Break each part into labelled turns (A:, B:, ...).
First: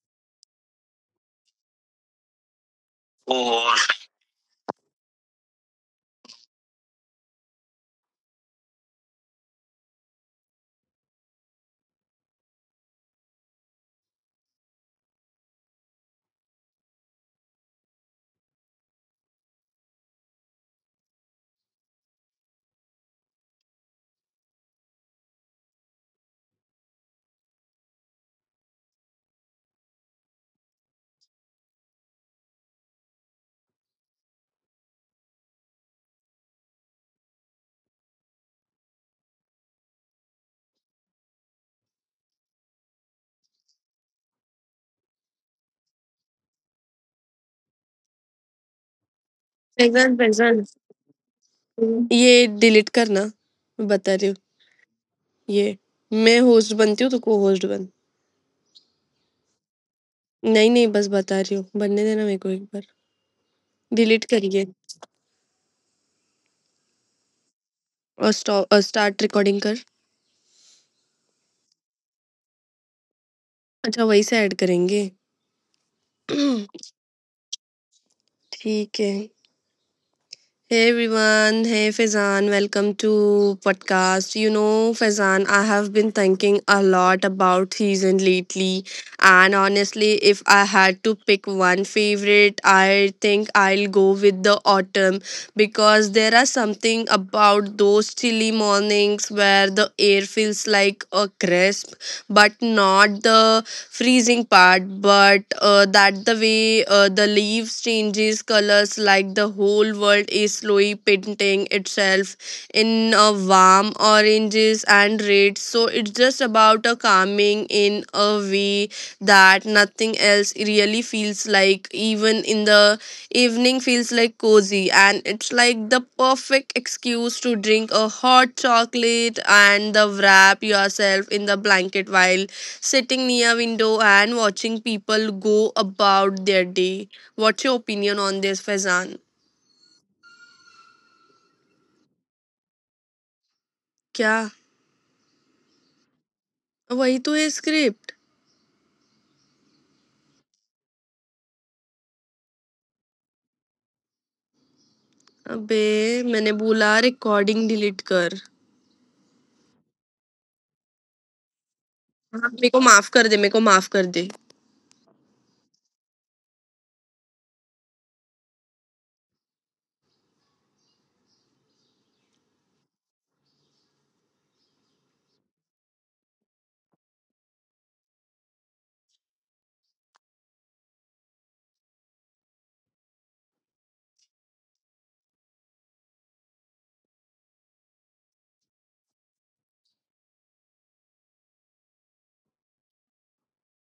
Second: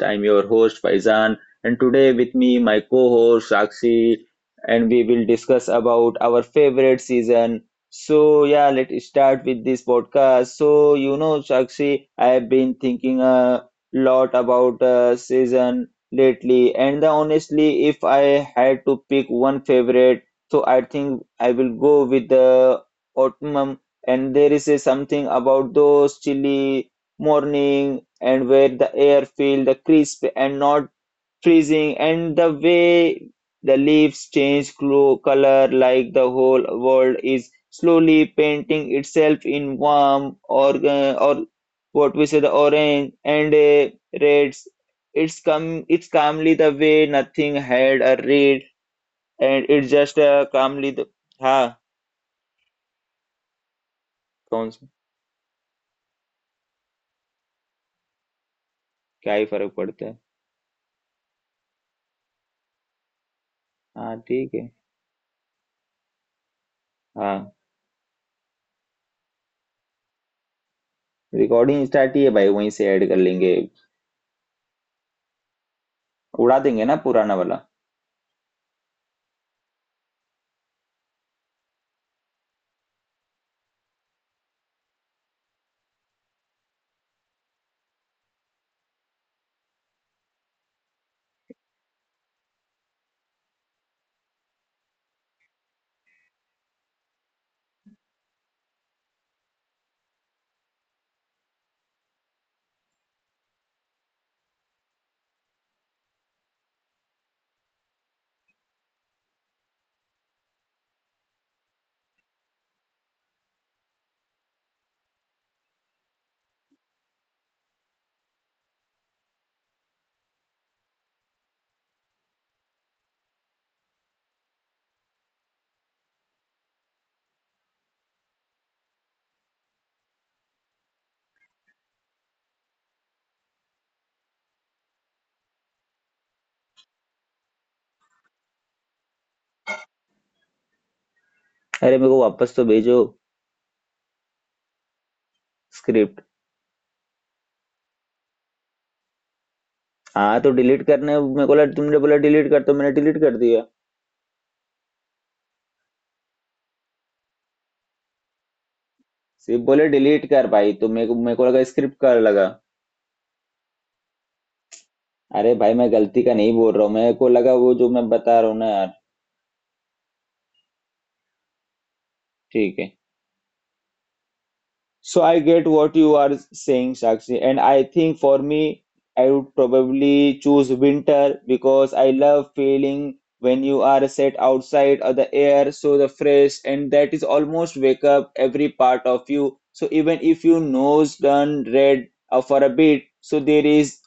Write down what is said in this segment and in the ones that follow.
A: I'm your host Faizan, and today with me my co-host
B: present.
A: Sakshi, and we will discuss about our favorite season. So yeah, let's start with this podcast. So you know Sakshi, I have been thinking a lot about season lately and honestly if I had to pick one favorite, so I think I will go with the autumn. And there is a something about those chilly morning and where the air feels the crisp and not freezing, and the way the leaves change color, like the whole world is slowly painting itself in warm or what we say the orange and reds. It's calmly the way nothing had a read, and it's just
B: present.
A: calmly the हाँ।
B: ये delete करना, मैं बता रही हूँ.
A: कौन सा?
B: ये. मैं होस्ट बनती हूँ तो को होस्ट बन.
A: क्या ही फर्क पड़ता है।
B: नहीं, नहीं, बस बता रही हूँ, बनने देना मेरे को एक बार.
A: हाँ
B: डिलीट
A: ठीक है।
B: करिए.
A: हाँ।
B: और स्टॉप स्टार्ट रिकॉर्डिंग कर.
A: रिकॉर्डिंग स्टार्ट ही है भाई, वहीं से ऐड कर लेंगे।
B: अच्छा, वहीं से ऐड करेंगे.
A: उड़ा देंगे ना पुराना वाला।
B: ठीक है. Hey everyone, hey Faizan, welcome to podcast. You know, Faizan, I have been thinking a lot about season lately, and honestly, if I had to pick one favorite, I think I'll go with the autumn because there are something about those chilly mornings where the air feels like a crisp, but not the freezing part but that the way the leaves changes colors like the whole world is slowly painting itself in a warm oranges and reds. So it's just about a calming in a way that nothing else really feels like. Even in the evening feels like cozy, and it's like the perfect excuse to drink a hot chocolate and the wrap yourself in the blanket while sitting near window and watching people go about their day. What's your opinion on this, Faizan?
A: अरे मेरे को वापस तो भेजो,
B: क्या?
A: Script.
B: वही तो है स्क्रिप्ट.
A: हाँ तो डिलीट करने मेरे को लगा तुमने बोला डिलीट कर, तो मैंने डिलीट कर दिया।
B: अबे, मैंने बोला रिकॉर्डिंग डिलीट कर.
A: सिर्फ बोले डिलीट कर भाई, तो मेरे को लगा स्क्रिप्ट कर लगा।
B: हाँ, मेरे को माफ कर दे, मेरे को माफ कर दे.
A: अरे भाई, मैं गलती का नहीं बोल रहा हूँ, मेरे को लगा वो जो मैं बता रहा हूँ ना यार। ठीक है। So I get what you are saying, Sakshi, and I think for me, I would probably choose winter because I love feeling when you are set outside of the air, so the fresh, and that is almost wake up every part of you. So even if your nose turn red for a bit, so there is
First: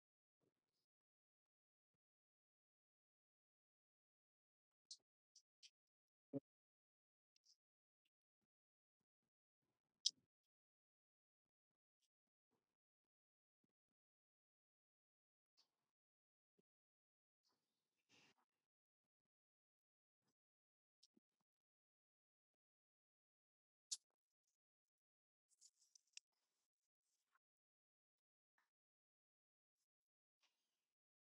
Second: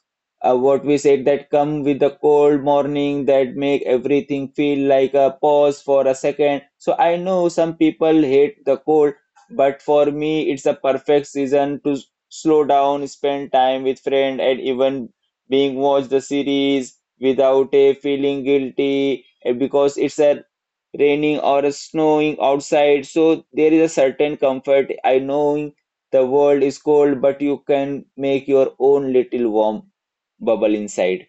A: what we said that come with the cold morning that make everything feel like a pause for a second. So I know some people hate the cold, but for me, it's a perfect season to slow down, spend time with friends, and even being watch the series without a feeling guilty because it's a raining or a snowing outside. So there is a certain comfort. I knowing the world is cold, but you can make your own little warm bubble inside.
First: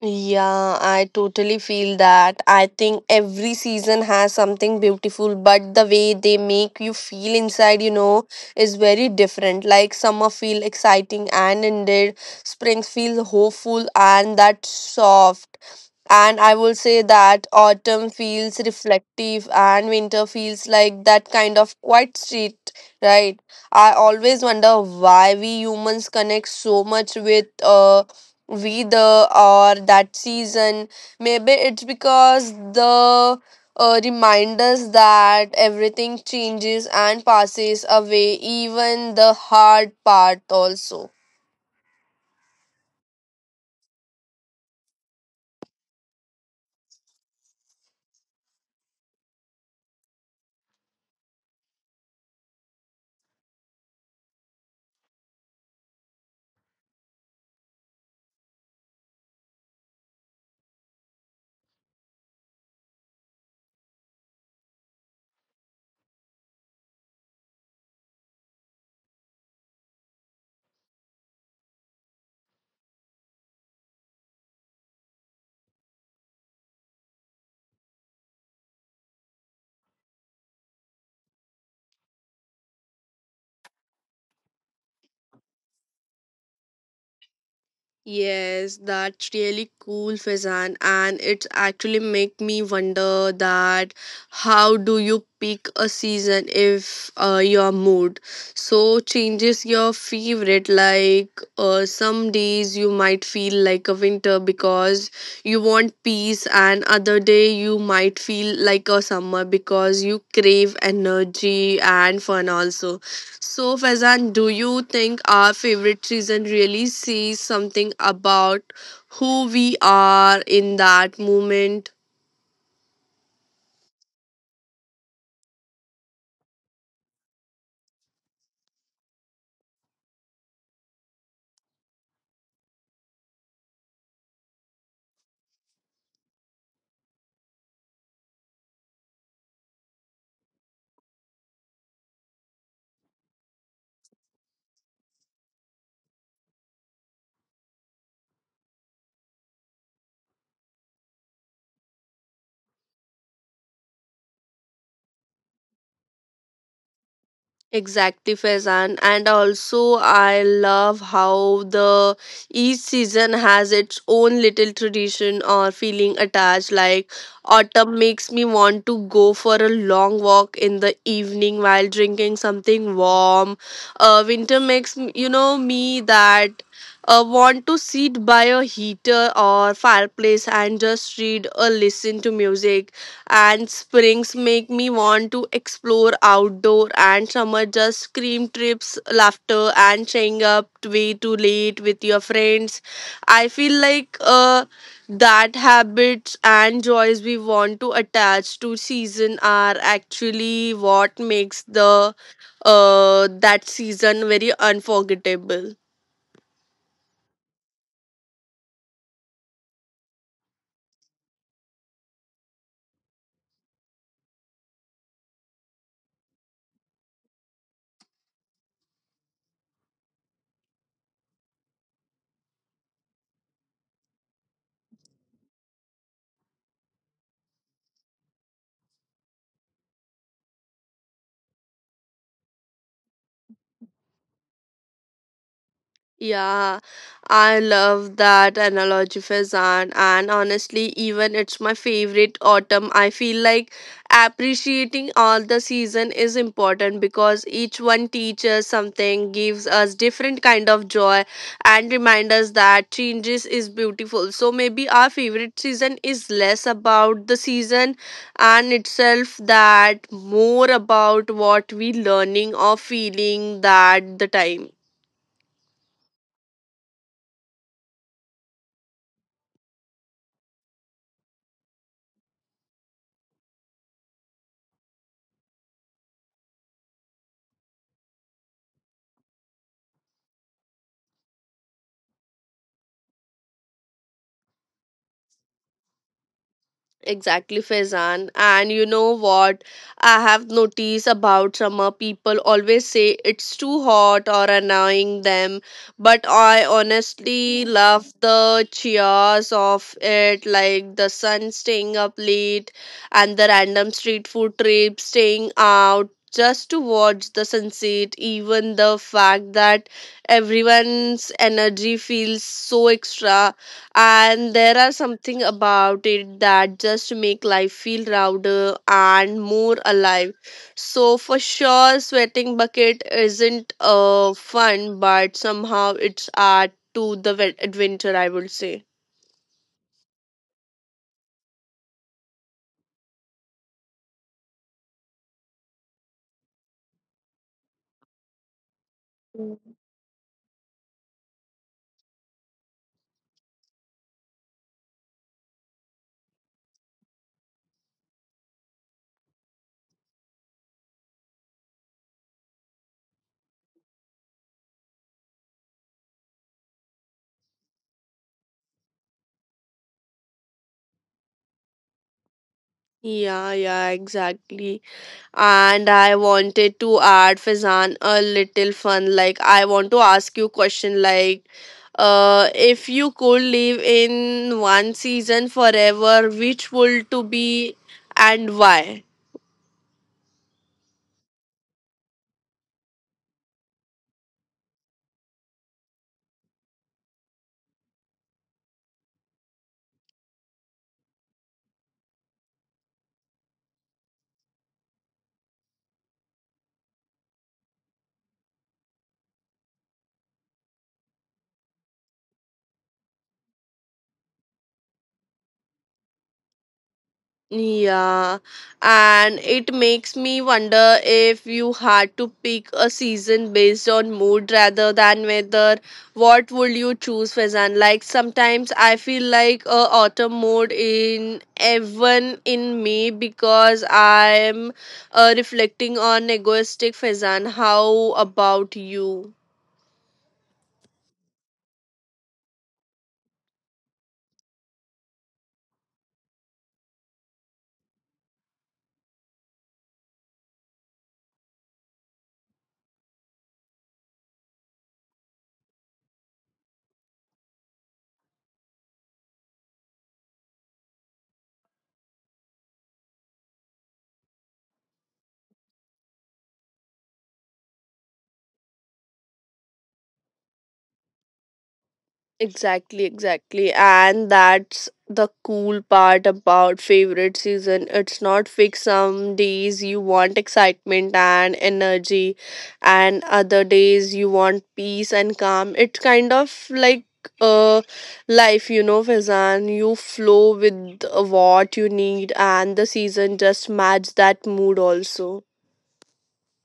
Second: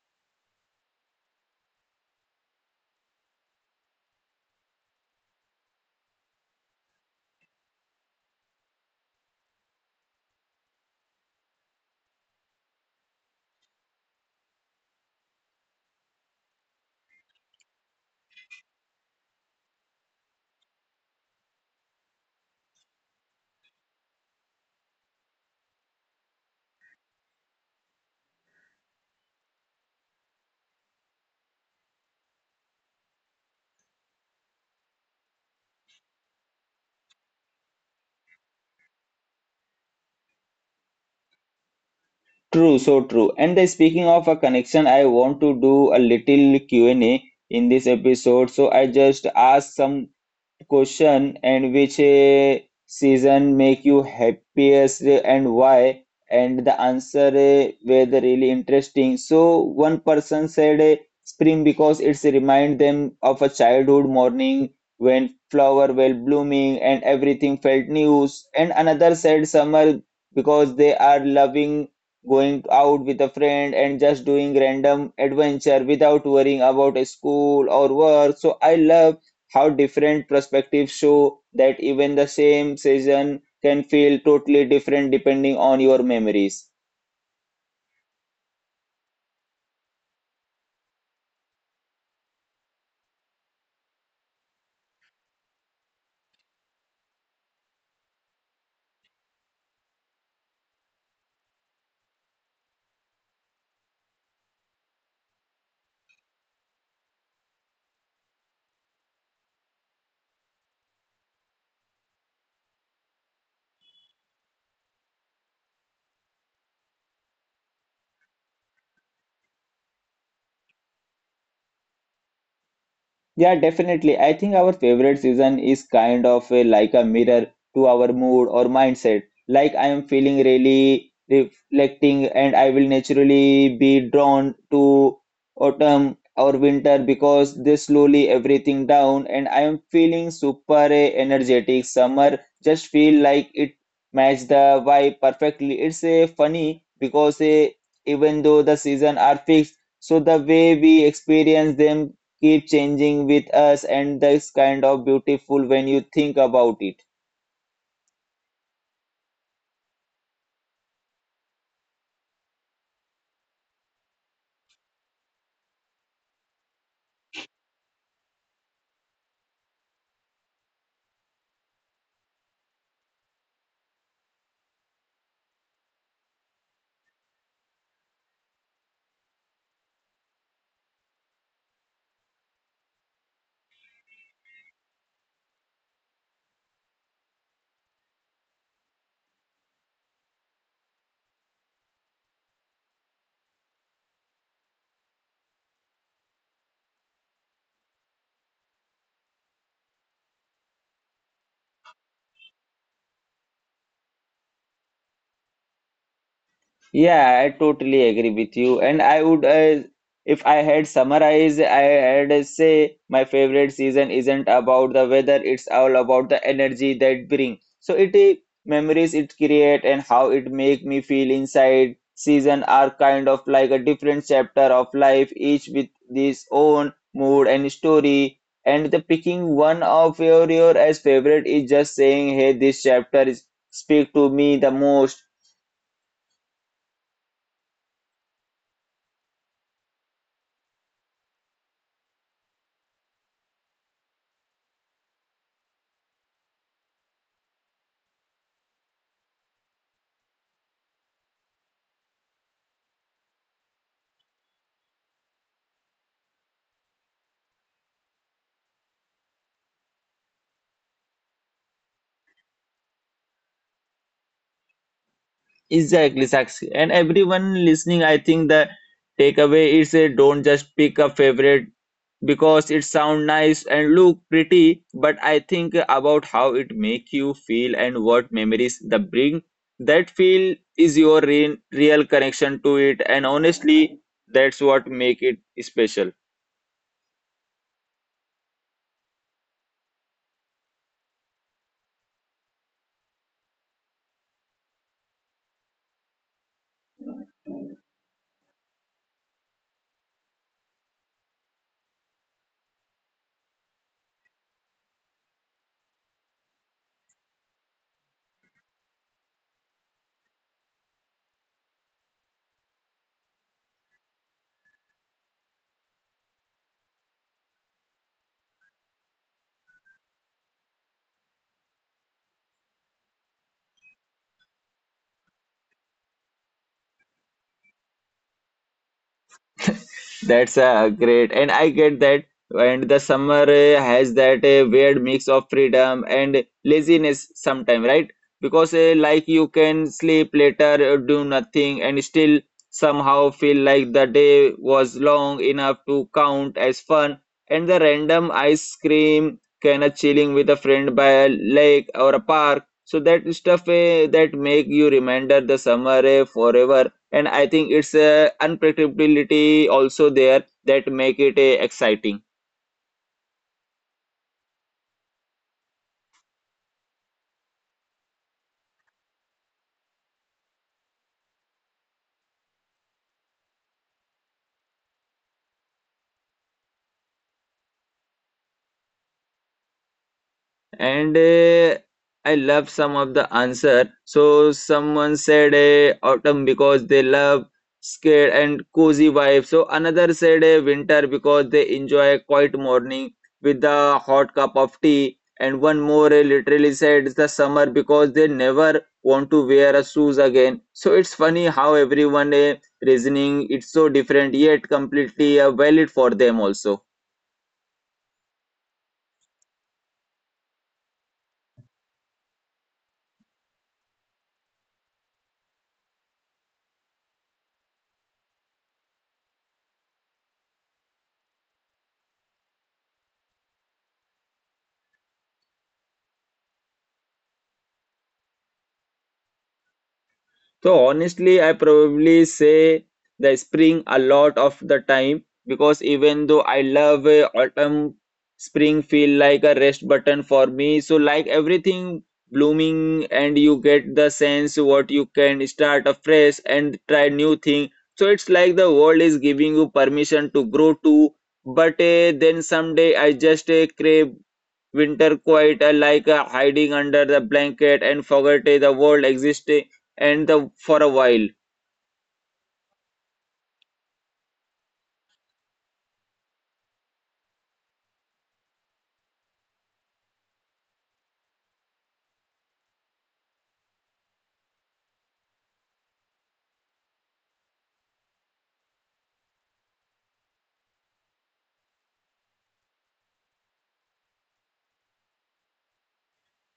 B: Yeah, I totally feel that. I think every season has something beautiful, but the way they make you feel inside, is very different. Like summer feel exciting and ended, spring feels hopeful and that soft. And I will say that autumn feels reflective and winter feels like that kind of quiet street, right? I always wonder why we humans connect so much with weather or that season. Maybe it's because the reminders that everything changes and passes away, even the hard part, also.
A: True, so true. And speaking of a connection, I want to do a little Q&A in this episode. So I just ask some question, and which season make you happiest and why, and the answer were the really interesting. So one person said spring because it's remind them of a childhood morning when flower were blooming and everything felt new, and another said summer because they are loving going out with a friend and just doing random adventure without worrying about a school or work. So I love how different perspectives show that even the same season can feel totally different depending on your memories.
B: Yes, that's really cool, Faizan. And it's actually make me wonder that how do you pick a season if your mood so changes your favorite? Like some days you might feel like a winter because you want peace, and other day you might feel like a summer because you crave energy and fun also. So, Faizan, do you think our favorite season really says something about who we are in that moment?
A: Yeah, definitely. I think our favorite season is kind of a, like a mirror to our mood or mindset. Like I am feeling really reflecting, and I will naturally be drawn to autumn or winter because they slowly everything down, and I am feeling super energetic. Summer just feel like it match the vibe perfectly. It's a funny because even though the season are fixed, so the way we experience them keep changing with us, and that's kind of beautiful when you think about it.
B: Exactly, Faizan. And also, I love how the each season has its own little tradition or feeling attached. Like autumn makes me want to go for a long walk in the evening while drinking something warm. Winter makes me that want to sit by a heater or fireplace and just read or listen to music, and springs make me want to explore outdoor, and summer just scream trips, laughter, and staying up way too late with your friends. I feel like that habits and joys we want to attach to season are actually what makes the that season very unforgettable.
A: Yeah, I totally agree with you. And I would, if I had summarized, I had say my favorite season isn't about the weather, it's all about the energy that bring. So it memories it create and how it make me feel inside. Season are kind of like a different chapter of life, each with its own mood and story. And the picking one of your as favorite is just saying, hey, this chapter is, speak to me the most.
B: Yeah, I love that analogy, Faizan. And honestly, even it's my favorite autumn, I feel like appreciating all the season is important because each one teaches something, gives us different kind of joy, and reminds us that changes is beautiful. So maybe our favorite season is less about the season and itself, that more about what we learning or feeling that the time.
A: Exactly, Sakshi. And everyone listening, I think the takeaway is a don't just pick a favorite because it sound nice and look pretty, but I think about how it make you feel and what memories the bring. That feel is your real connection to it, and honestly, that's what make it special.
B: Exactly, Faizan. And you know what? I have noticed about summer people always say it's too hot or annoying them, but I honestly love the cheers of it, like the sun staying up late and the random street food trip, staying out just to watch the sunset, even the fact that everyone's energy feels so extra. And there are something about it that just make life feel louder and more alive. So for sure sweating bucket isn't fun, but somehow it's art to the adventure, I would say.
A: That's great, and I get that. And the summer has that weird mix of freedom and laziness sometimes, right? Because like you can sleep later, do nothing, and still somehow feel like the day was long enough to count as fun. And the random ice cream kind of chilling with a friend by a lake or a park. So that stuff that make you remember the summer forever, and I think it's a unpredictability also there that make it exciting.
B: Yeah, yeah, exactly. And I wanted to add Fizan a little fun. Like I want to ask you question like, if you could live in one season forever, which would to be, and why?
A: And I love some of the answer. So someone said autumn because they love scared and cozy vibe. So another said winter because they enjoy quiet morning with the hot cup of tea. And one more literally said it's the summer because they never want to wear a shoes again. So it's funny how everyone reasoning it's so different yet completely valid for them also.
B: Yeah, and it makes me wonder if you had to pick a season based on mood rather than weather, what would you choose, Faizan? Like sometimes I feel like a autumn mode in even in me because I'm reflecting on egoistic Faizan. How about you?
A: So honestly, I probably say the spring a lot of the time because even though I love autumn, spring feel like a rest button for me. So like everything blooming and you get the sense what you can start afresh and try new thing. So it's like the world is giving you permission to grow too. But then someday I just crave winter, quite like hiding under the blanket and forget the world existing and the for a while.
B: Exactly, exactly. And that's the cool part about favorite season. It's not fixed. Some days you want excitement and energy, and other days you want peace and calm. It's kind of like uh life, Fazan. You flow with what you need, and the season just match that mood also.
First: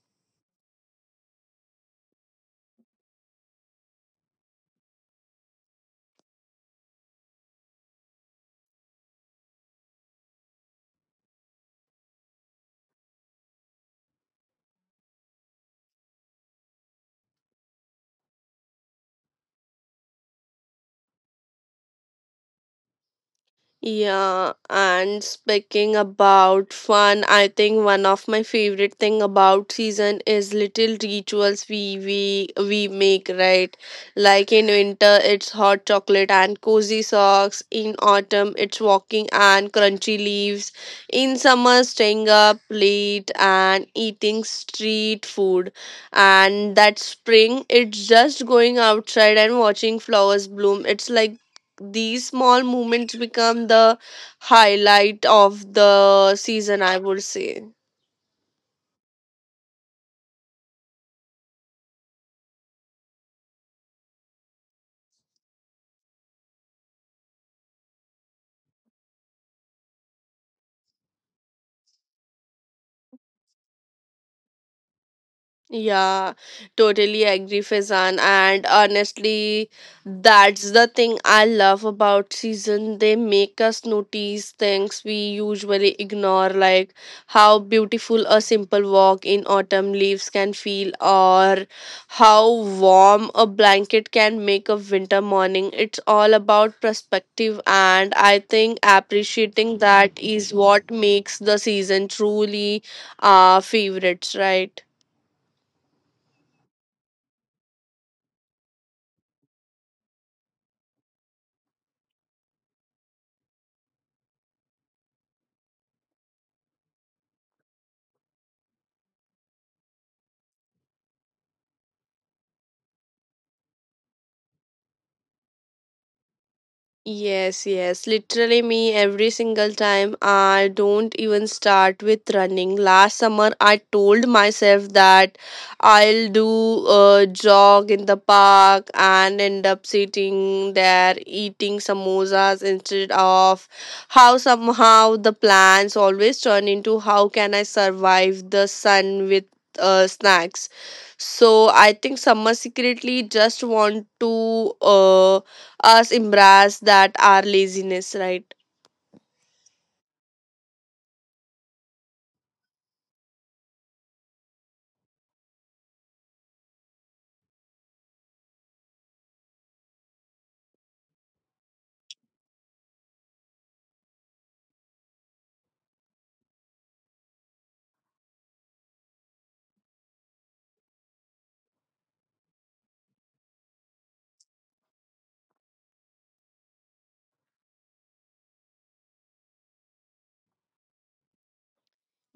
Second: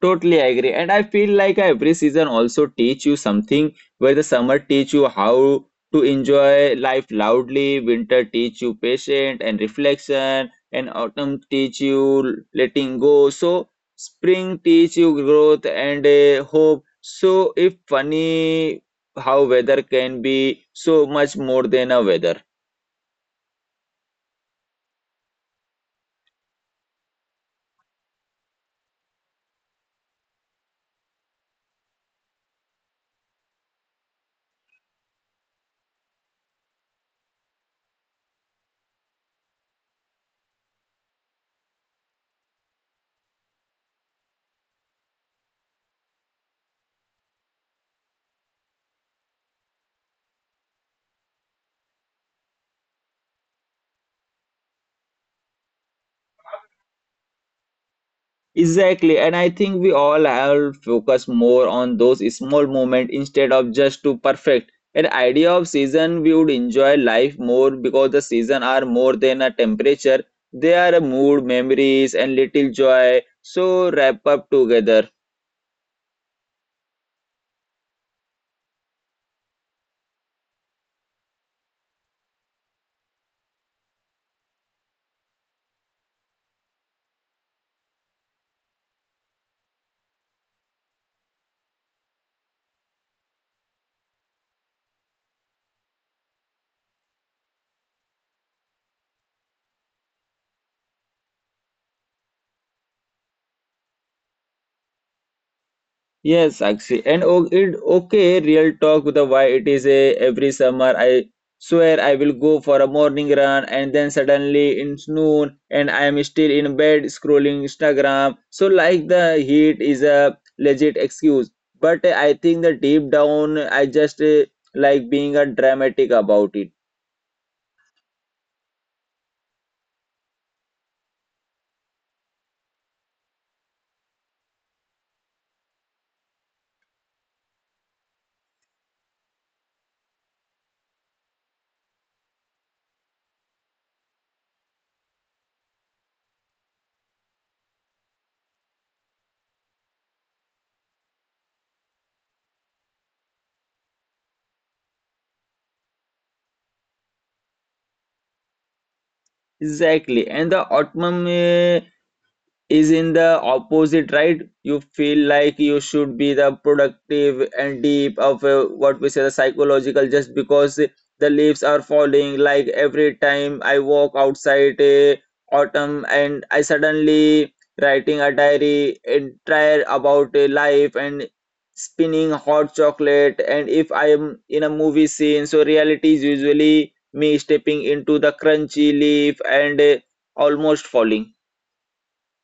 A: Totally agree. And I feel like every season also teach you something, where the summer teach you how to enjoy life loudly, winter teach you patience and reflection, and autumn teach you letting go. So spring teach you growth and hope. So if funny how weather can be so much more than a weather.
B: Yeah, and speaking about fun, I think one of my favorite thing about season is little rituals we make, right? Like in winter, it's hot chocolate and cozy socks. In autumn, it's walking and crunchy leaves. In summer, staying up late and eating street food. And that spring, it's just going outside and watching flowers bloom. It's like these small moments become the highlight of the season, I would say.
A: Exactly, and I think we all have focused more on those small moments instead of just to perfect. An idea of season, we would enjoy life more because the season are more than a temperature. They are a mood, memories, and little joy. So wrap up together.
B: Yeah, totally agree, Faizan. And honestly, that's the thing I love about season. They make us notice things we usually ignore, like how beautiful a simple walk in autumn leaves can feel, or how warm a blanket can make a winter morning. It's all about perspective, and I think appreciating that is what makes the season truly our favorites, right?
A: Yes, actually, and it okay, real talk with the why it is a every summer I swear I will go for a morning run and then suddenly it's noon and I am still in bed scrolling Instagram. So like the heat is a legit excuse, but I think that deep down I just like being a dramatic about it.
B: Yes, yes, literally me every single time. I don't even start with running. Last summer, I told myself that I'll do a jog in the park and end up sitting there eating samosas instead of how somehow the plans always turn into how can I survive the sun with snacks. So I think summer secretly just want to. Us embrace that our laziness, right?
A: Exactly, and the autumn is in the opposite, right? You feel like you should be the productive and deep of what we say the psychological just because the leaves are falling. Like every time I walk outside autumn, and I suddenly writing a diary entire about life and spinning hot chocolate and if I am in a movie scene, so reality is usually me stepping into the crunchy leaf and almost falling.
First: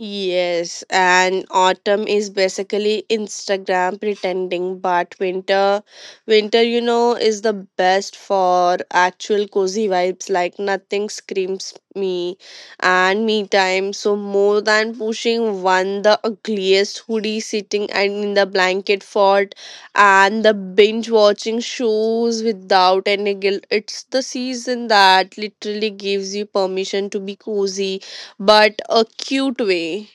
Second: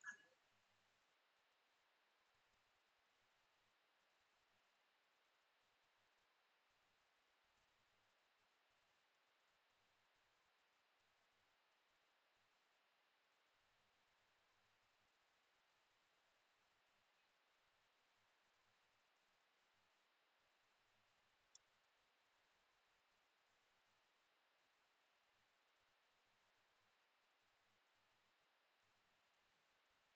B: Yes, and autumn is basically Instagram pretending, but winter, winter, is the best for actual cozy vibes. Like nothing screams me and me time. So more than pushing one, the ugliest hoodie, sitting and in the blanket fort and the binge watching shows without any guilt. It's the season that literally gives you permission to be cozy, but a cute way.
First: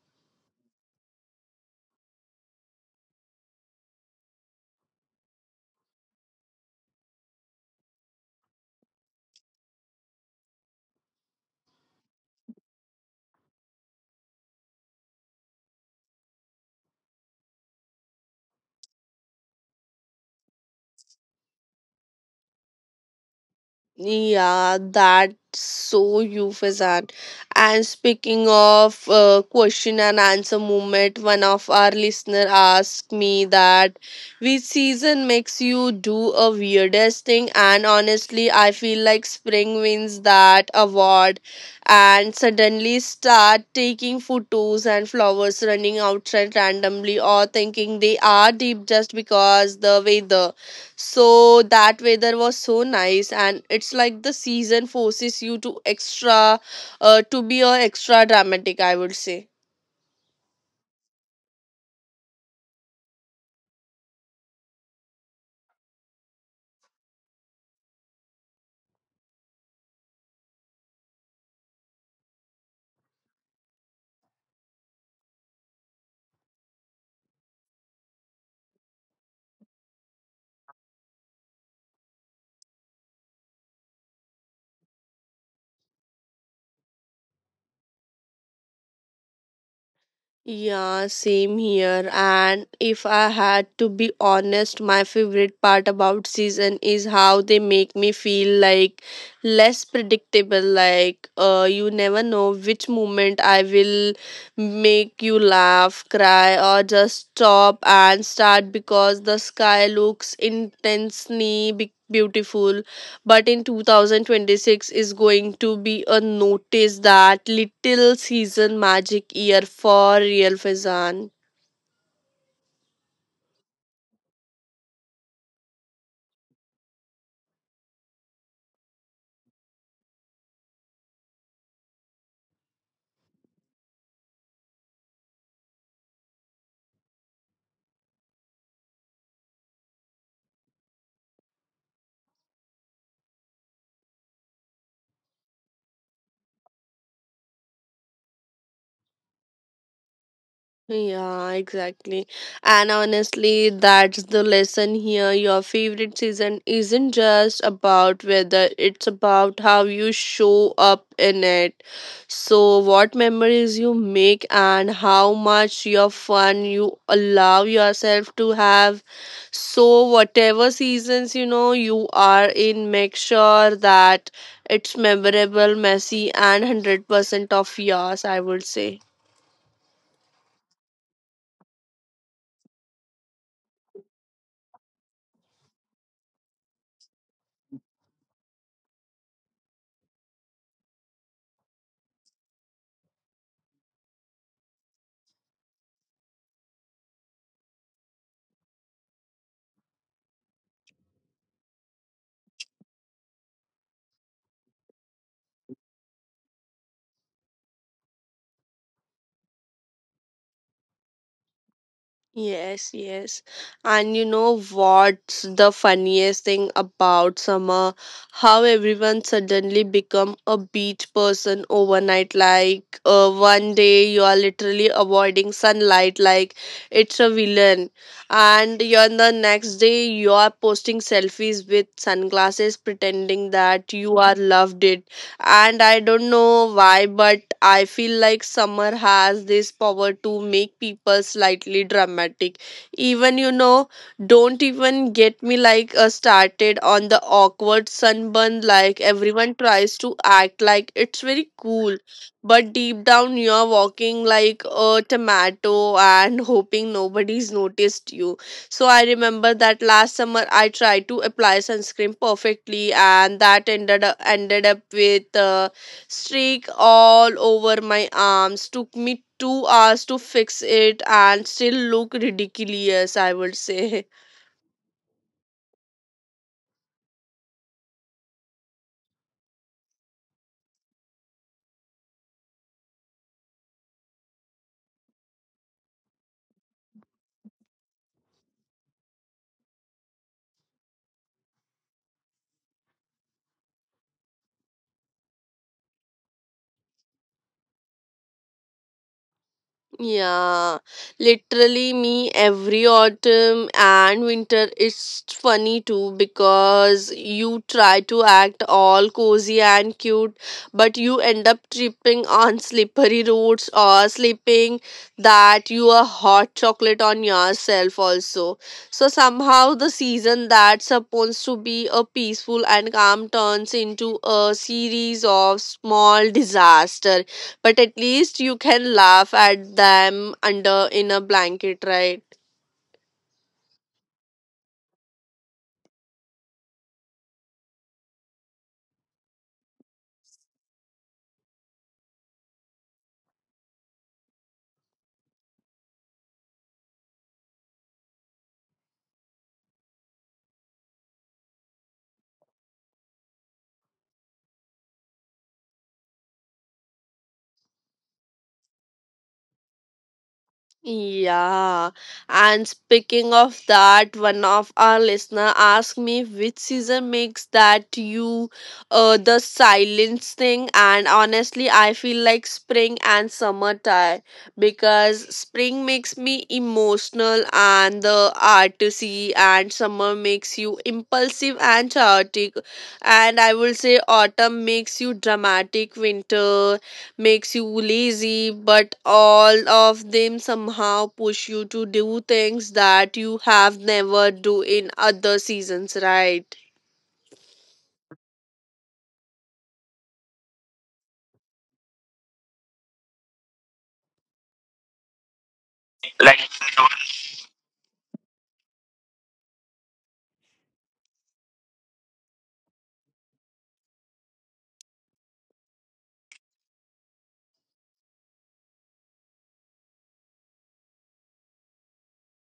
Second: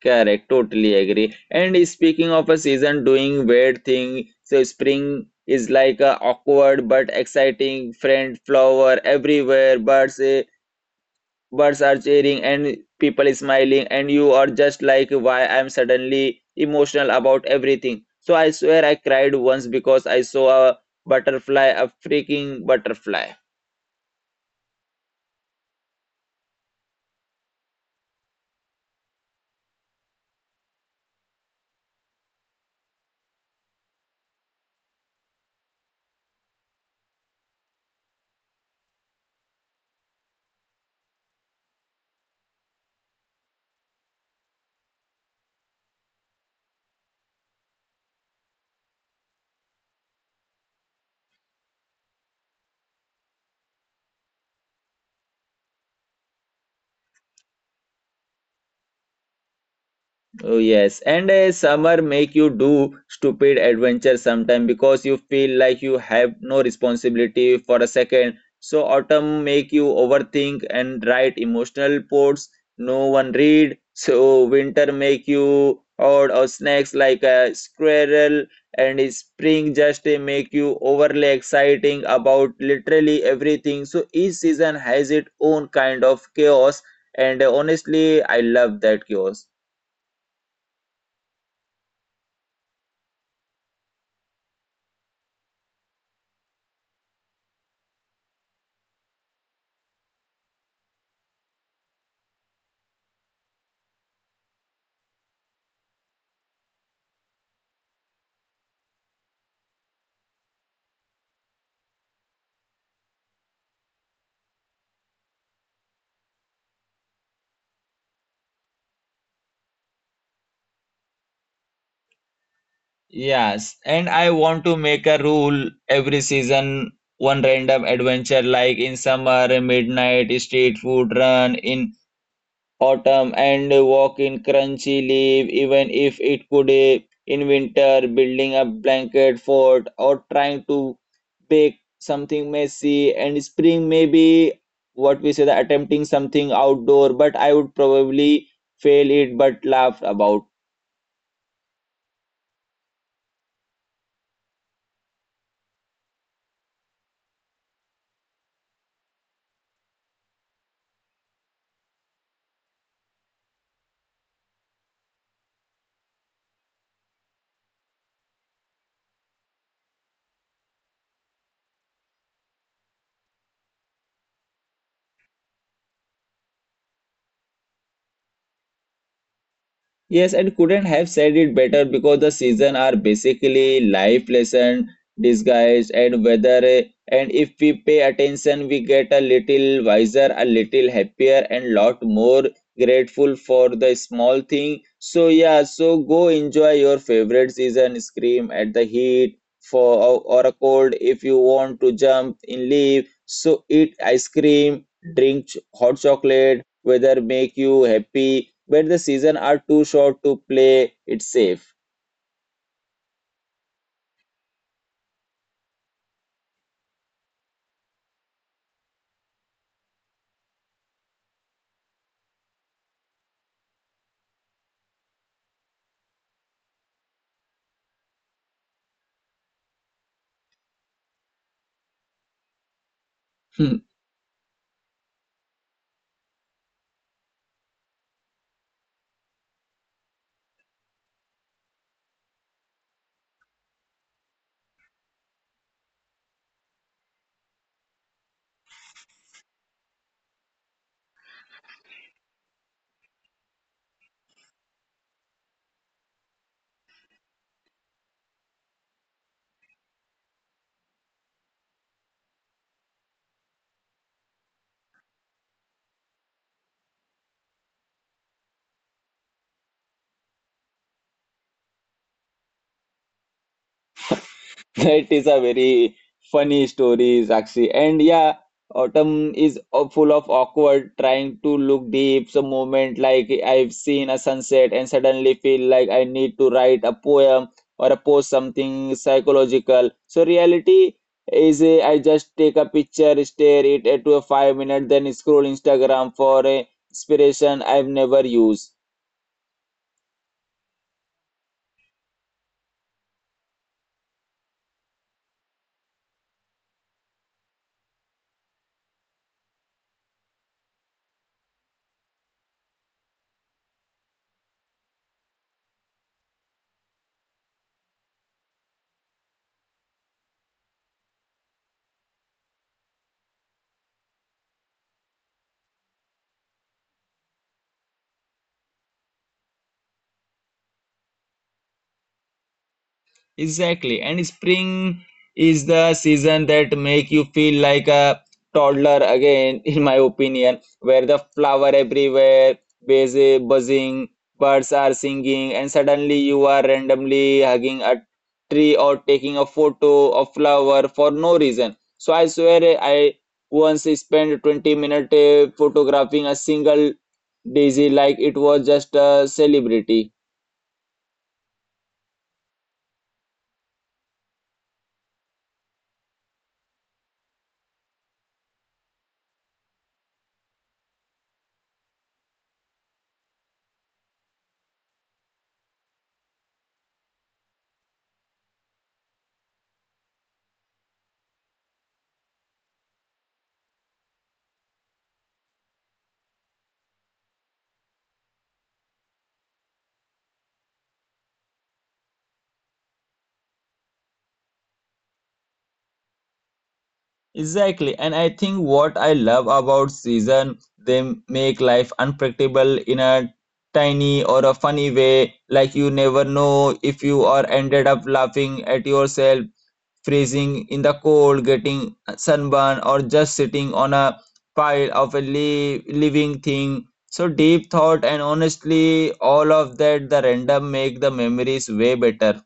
A: Correct, totally agree. And speaking of a season doing weird thing, so spring is like a awkward but exciting friend flower everywhere, birds are cheering and people is smiling, and you are just like why I'm suddenly emotional about everything. So I swear I cried once because I saw a butterfly, a freaking butterfly.
B: Yeah, that's so euphemism. And speaking of question and answer movement, one of our listener asked me that which season makes you do a weirdest thing, and honestly, I feel like spring wins that award. And suddenly start taking photos and flowers, running outside randomly, or thinking they are deep just because the weather. So that weather was so nice, and it's like the season forces you to extra, to be a extra dramatic, I would say.
A: Oh yes, and summer make you do stupid adventure sometime because you feel like you have no responsibility for a second. So autumn make you overthink and write emotional reports no one read. So winter make you odd or snacks like a squirrel, and spring just make you overly exciting about literally everything. So each season has its own kind of chaos, and honestly, I love that chaos.
B: Yeah, same here. And if I had to be honest, my favorite part about season is how they make me feel like less predictable. Like, you never know which moment I will make you laugh, cry, or just stop and start because the sky looks intensely beautiful. But in 2026 is going to be a notice that little season magic year for real, Faizan.
A: Yes, and I want to make a rule every season, one random adventure like in summer, a midnight street food run, in autumn, and walk in crunchy leaf, even if it could be in winter, building a blanket fort or trying to bake something messy, and spring maybe what we say the attempting something outdoor, but I would probably fail it but laugh about.
B: Yeah, exactly. And honestly, that's the lesson here. Your favorite season isn't just about weather, it's about how you show up in it. So, what memories you make, and how much your fun you allow yourself to have. So, whatever seasons you know you are in, make sure that it's memorable, messy, and 100% of yours, I would say.
A: Yes, and couldn't have said it better because the season are basically life lesson disguised and weather. And if we pay attention, we get a little wiser, a little happier, and lot more grateful for the small thing. So yeah, so go enjoy your favorite season. Scream at the heat for or a cold if you want to jump in leave. So eat ice cream, drink hot chocolate, weather make you happy, but the season are too short to play it safe.
B: Yes, yes. And you know what's the funniest thing about summer? How everyone suddenly become a beach person overnight. Like one day you are literally avoiding sunlight like it's a villain. And you're the next day you are posting selfies with sunglasses pretending
A: Hmm.
B: that you are loved it. And I don't know why, but I feel like summer has this power to make people slightly dramatic. Even, don't even get me like, started on the awkward sunburn. Like everyone tries to act like it's very cool, but deep down you're walking like a tomato and hoping nobody's noticed you. So I remember that last summer I tried to apply sunscreen perfectly, and that ended up with a streak all over my arms. Took me 2 hours to fix it, and still look ridiculous, I would say.
A: That is a very funny story, Sakshi. And yeah, autumn is full of awkward, trying to look deep. Some moment like I've seen a sunset and suddenly feel like I need to write a poem or a post something psychological. So reality is I just take a picture, stare it at to a 5 minute, then scroll Instagram for a inspiration I've never used.
B: Yeah, literally me every autumn and winter. It's funny too because you try to act all cozy and cute, but you end up tripping on slippery roads or slipping that you are hot chocolate on yourself also. So somehow the season that's supposed to be a peaceful and calm turns into a series of small disaster, but at least you can laugh at them under in a blanket, right?
A: Exactly. And spring is the season that make you feel like a toddler again, in my opinion, where the flower everywhere, busy buzzing, birds are singing, and suddenly you are randomly hugging a tree or taking a photo of flower for no reason. So I swear I once spent 20 minutes photographing a single daisy like it was just a celebrity.
B: Yeah, and speaking of that, one of our listener asked me which season makes that you the silence thing, and honestly, I feel like spring and summer tie because spring makes me emotional and the artsy, and summer makes you impulsive and chaotic, and I will say autumn makes you dramatic, winter makes you lazy, but all of them somehow push you to do things that you have never do in other seasons, right?
A: Exactly. And I think what I love about season, they make life unpredictable in a tiny or a funny way. Like you never know if you are ended up laughing at yourself, freezing in the cold, getting sunburn, or just sitting on a pile of a li living thing. So deep thought, and honestly, all of that, the random make the memories way better.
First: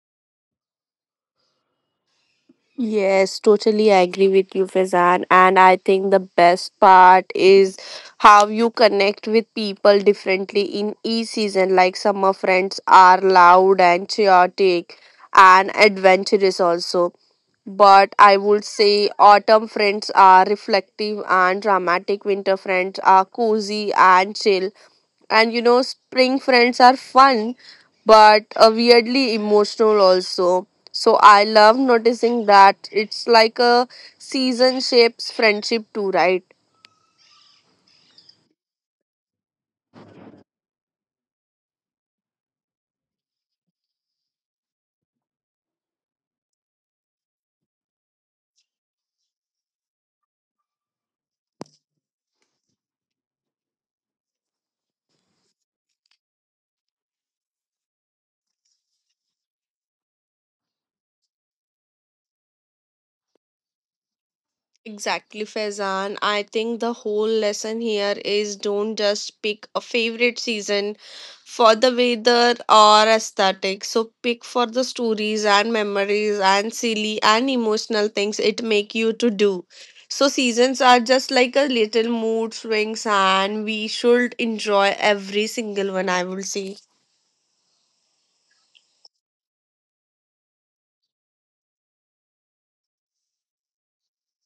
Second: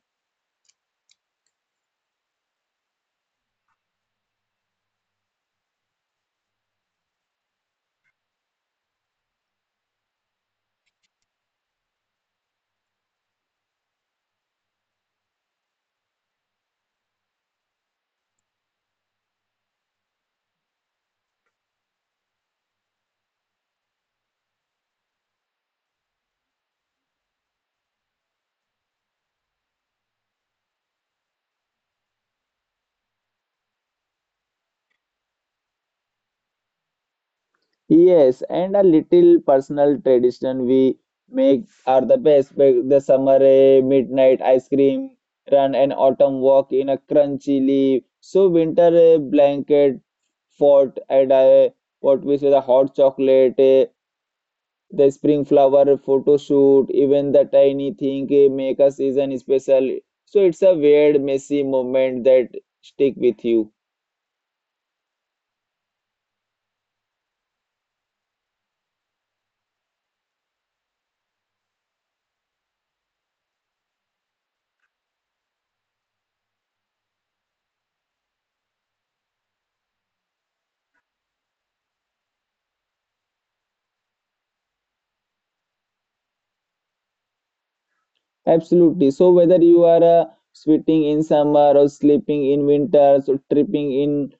B: Yes, totally I agree with you, Fazan. And I think the best part is how you connect with people differently in each season. Like summer friends are loud and chaotic and adventurous also. But I would say autumn friends are reflective and dramatic, winter friends are cozy and chill. And you know, spring friends are fun, but weirdly emotional also. So I love noticing that it's like a season shapes friendship too, right?
A: Yes, and a little personal tradition we make are the best. Like the summer midnight ice cream run and autumn walk in a crunchy leaf. So winter blanket fort and what we say the hot chocolate, the spring flower photo shoot, even the tiny thing make a season special. So it's a weird, messy moment that stick with you.
B: Exactly, Faizan. I think the whole lesson here is don't just pick a favorite season for the weather or aesthetic. So pick for the stories and memories and silly and emotional things it make you to do. So seasons are just like a little mood swings and we should enjoy every single one, I will say.
A: Absolutely. So whether you are sweating in summer or sleeping in winter, so tripping in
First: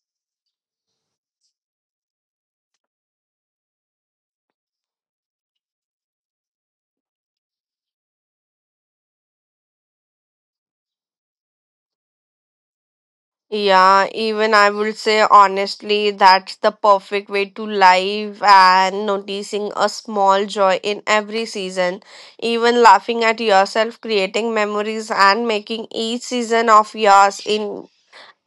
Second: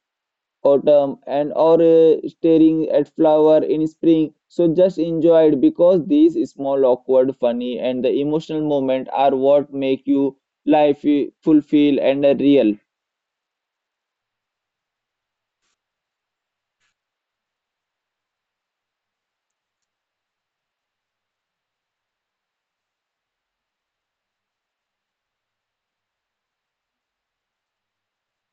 A: autumn and or staring at flower in spring, so just enjoy it because these small, awkward, funny, and the emotional moment are what make you life fulfill and real.
B: Yeah, even I would say honestly, that's the perfect way to live and noticing a small joy in every season. Even laughing at yourself, creating memories, and making each season of yours in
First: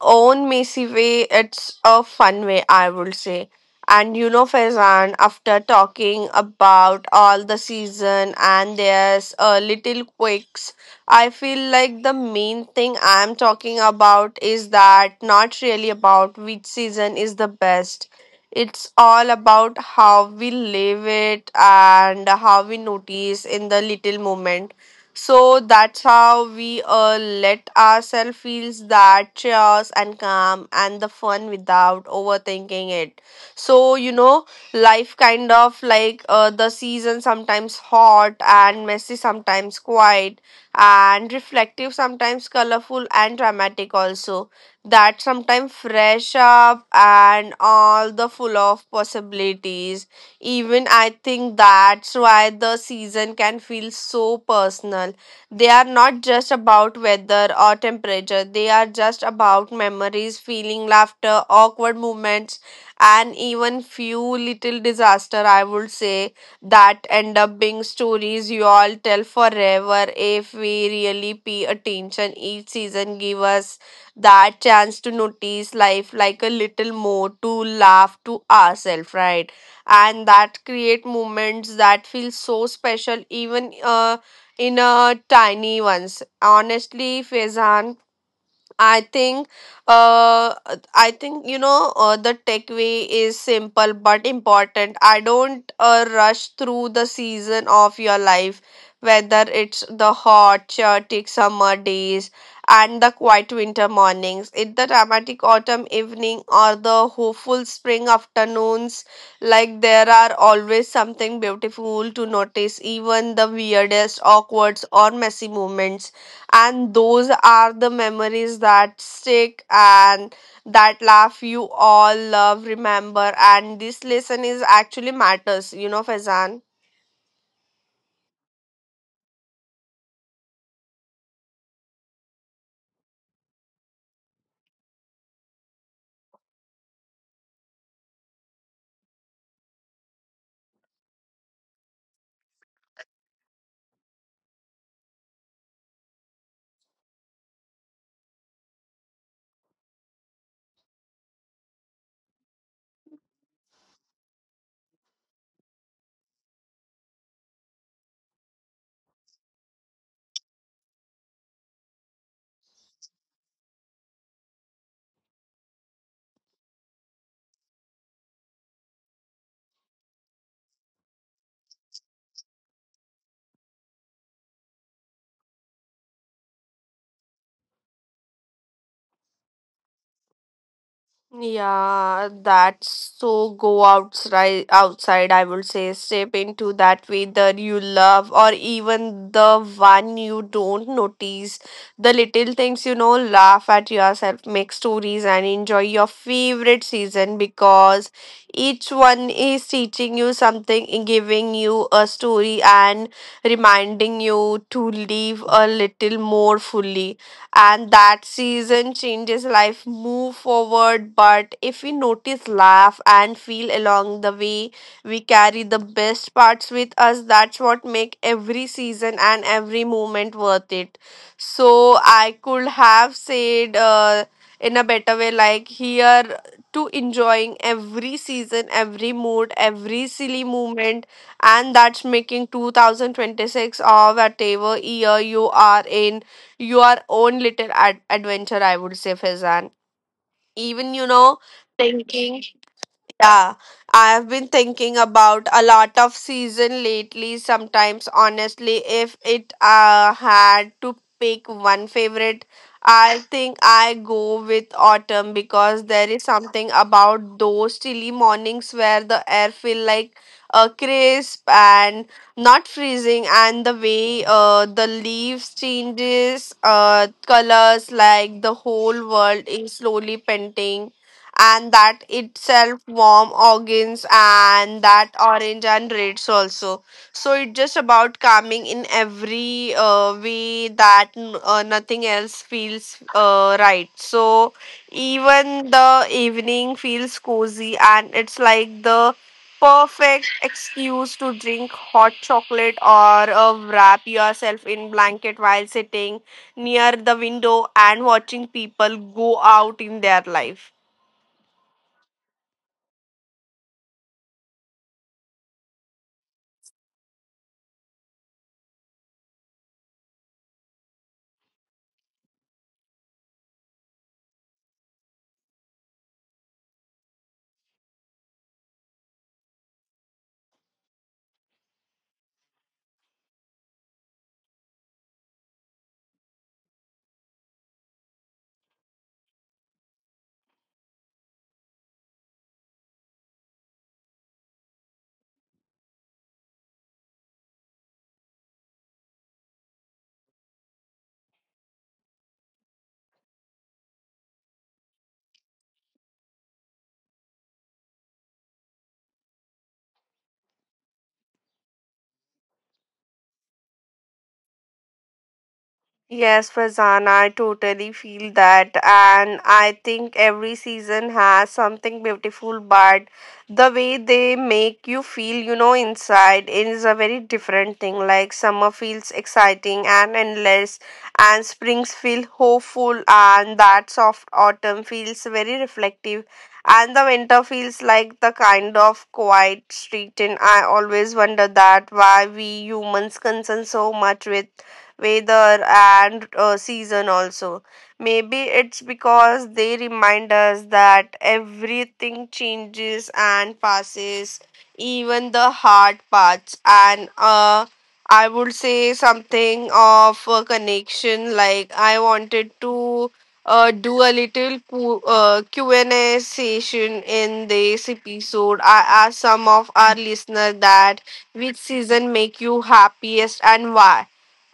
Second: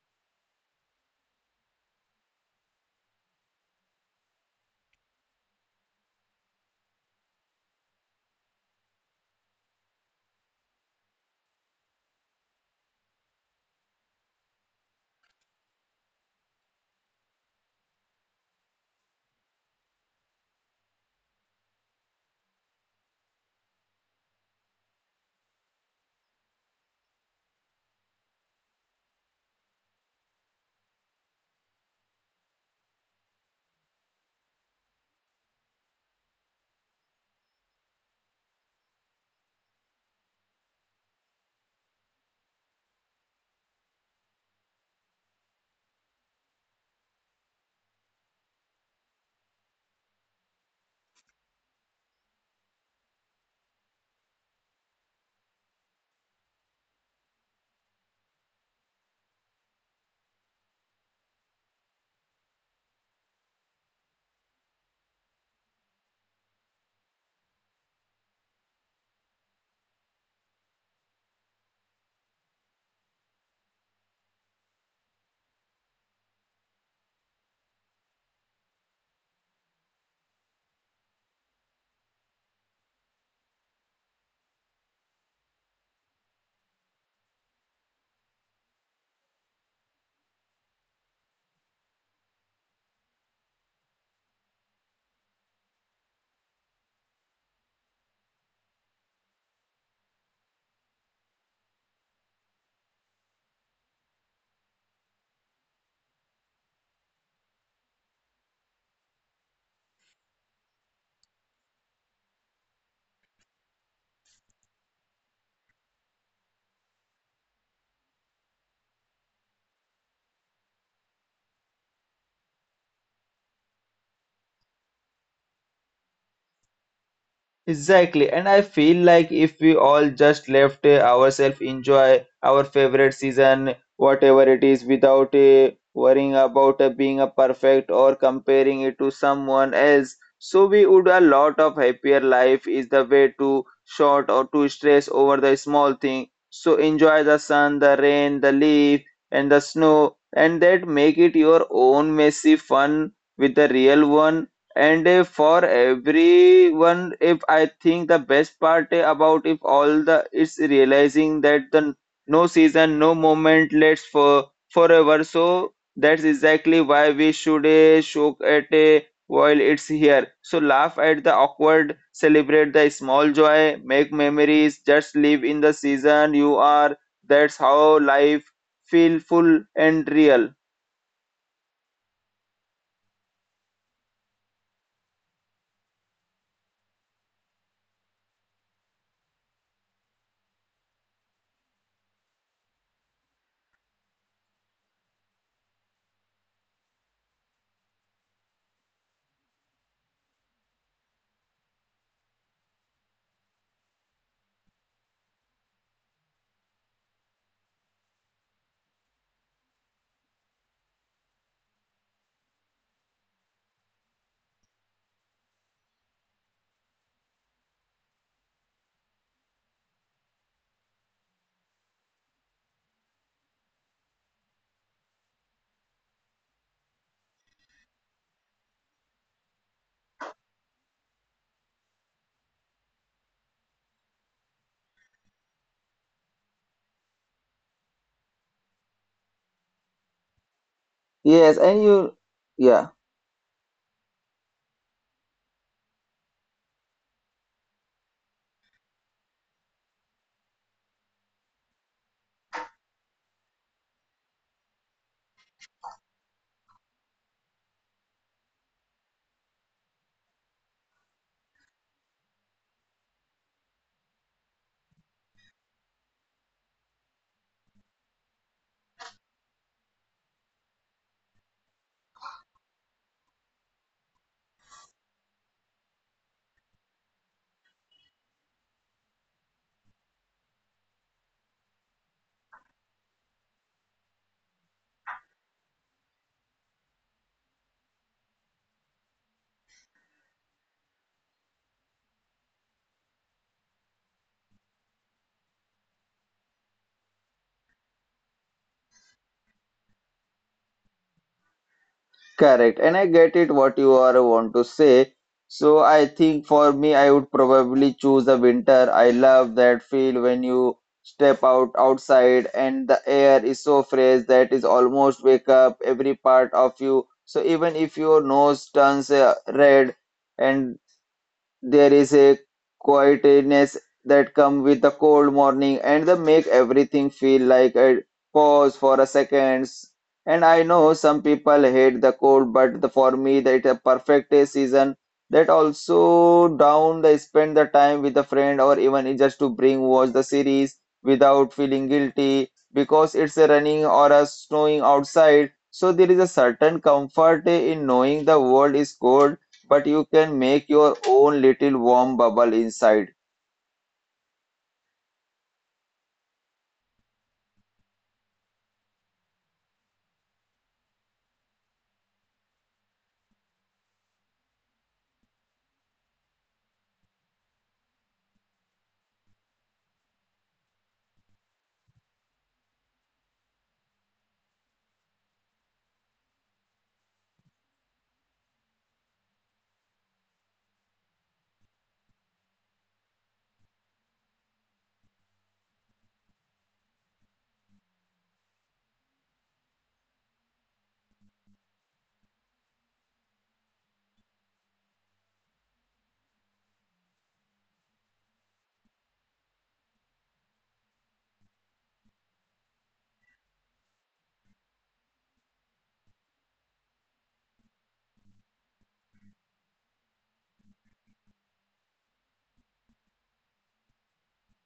B: own messy way, it's a fun way, I would say. And you know, Faizan, after talking about all the season, and there's a little quicks I feel like the main thing I'm talking about is that not really about which season is the best. It's all about how we live it and how we notice in the little moment. So that's how we let ourselves feel that chaos and calm and the fun without overthinking it. So you know, life kind of like the season sometimes hot and messy, sometimes quiet and reflective, sometimes colorful and dramatic also. That sometimes fresh up and all the full of possibilities. Even I think that's why the season can feel so personal. They are not just about weather or temperature, they are just about memories, feeling, laughter, awkward moments, and even few little disaster, I would say, that end up being stories you all tell forever. If we really pay attention, each season give us that chance to notice life like a little more, to laugh to ourselves, right? And that create moments that feel so special, even in a tiny ones, honestly, fezan. I think, uh, I think, you know, the takeaway is simple but important. I don't rush through the season of your life, whether it's the hot, chaotic summer days and the quiet winter mornings, it the dramatic autumn evening or the hopeful spring afternoons. Like there are always something beautiful to notice, even the weirdest, awkward, or messy moments, and those are the memories that stick and that laugh you all love remember, and this lesson is actually matters, you know, fazan.
A: Exactly, and I feel like if we all just left ourselves enjoy our favorite season, whatever it is, without worrying about being a perfect or comparing it to someone else, so we would a lot of happier life is the way to short or to stress over the small thing. So enjoy the sun, the rain, the leaf, and the snow, and that make it your own messy fun with the real one and for everyone, if I think the best part about if all the it's realizing that the no season, no moment lasts for forever. So that's exactly why we should shock at while it's here. So laugh at the awkward, celebrate the small joy, make memories, just live in the season you are. That's how life feel full and real.
B: Yeah, that's so go outside outside, I would say, step into that weather you love or even the one you don't notice. The little things, you know, laugh at yourself, make stories and enjoy your favorite season because each one is teaching you something, giving you a story and reminding you to live a little more fully, and that season changes life move forward, but if we notice, laugh and feel along the way, we carry the best parts with us. That's what make every season and every moment worth it. So I could have said in a better way, like here to enjoying every season, every mood, every silly moment, and that's making 2026 or whatever year you are in your own little adventure, I would say, fezan. Even you know
A: Yes, and you,
B: thinking
A: yeah.
B: yeah, I have been thinking about a lot of season lately. Sometimes, honestly, if it had to pick one favorite, I think I go with autumn because there is something about those chilly mornings where the air feel like crisp and not freezing, and the way the leaves changes colors like the whole world is slowly painting, and that itself warm organs and that orange and reds also. So it's just about calming in every way that nothing else feels right. So even the evening feels cozy and it's like the perfect excuse to drink hot chocolate or wrap yourself in blanket while sitting near the window and watching people go out in their life.
A: Correct. And I get it what you are want to say. So I think for me, I would probably choose the winter. I love that feel when you step out outside and the air is so fresh that is almost wake up every part of you. So even if your nose turns red and there is a quietness that comes with the cold morning and they make everything feel like a pause for a second. And I know some people hate the cold, but the, for me, that a perfect season. That also down, they spend the time with a friend or even just to bring watch the series without feeling guilty because it's a running or a snowing outside. So there is a certain comfort in knowing the world is cold but you can make your own little warm bubble inside.
B: Yes, Fazan, I totally feel that. And I think every season has something beautiful, but the way they make you feel, you know, inside is a very different thing. Like summer feels exciting and endless, and springs feel hopeful, and that soft autumn feels very reflective. And the winter feels like the kind of quiet street, and I always wonder that why we humans concern so much with weather and season also. Maybe it's because they remind us that everything changes and passes, even the hard parts, and I would say something of a connection. Like I wanted to do a little Q&A session in this episode. I asked some of our listeners that which season make you happiest and why,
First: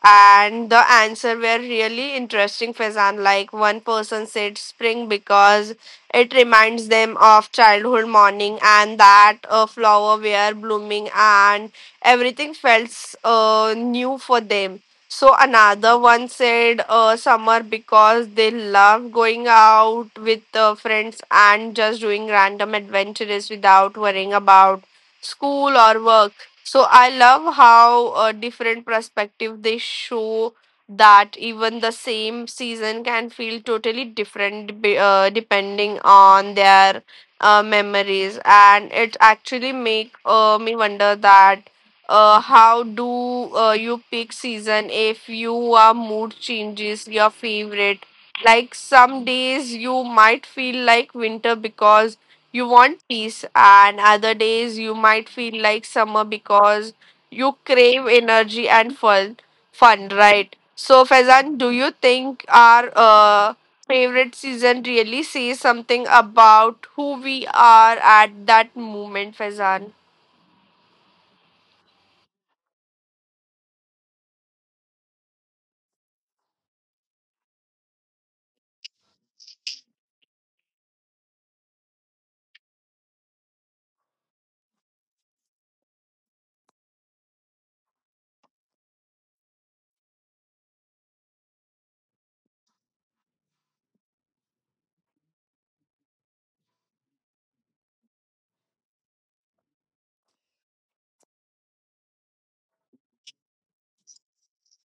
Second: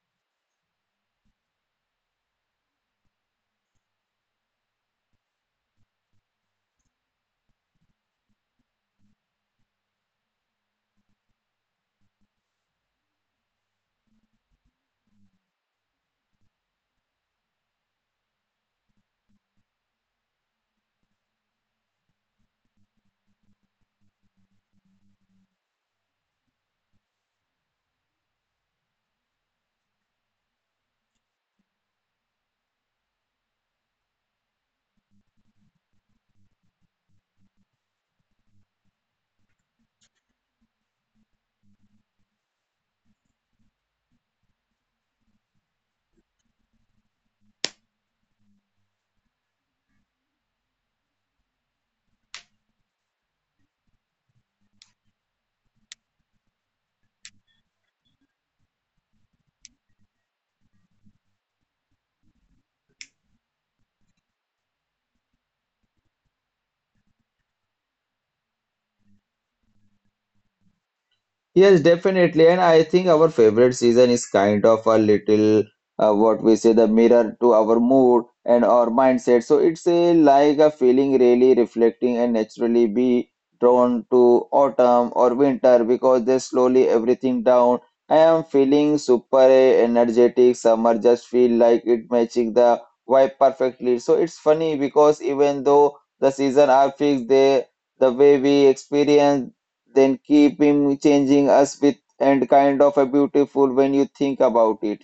B: and the answer were really interesting, fazan. Like one person said spring because it reminds them of childhood morning and that a flower were blooming and everything felt new for them. So another one said summer because they love going out with friends and just doing random adventures without worrying about school or work. So I love how different perspective they show, that even the same season can feel totally different depending on their memories, and it actually make me wonder that how do you pick season if your mood changes your favorite. Like some days you might feel like winter because you want peace, and other days you might feel like summer because you crave energy and fun, right? So, Faizan, do you think our favorite season really says something about who we are at that moment, Faizan?
A: Yes, definitely. And I think our favorite season is kind of a little what we say the mirror to our mood and our mindset. So it's a like a feeling really reflecting and naturally be drawn to autumn or winter because they slowly everything down. I am feeling super energetic. Summer just feel like it matching the vibe perfectly. So it's funny because even though the season are fixed, they the way we experience then keep him changing us with and kind of a beautiful when you think about it.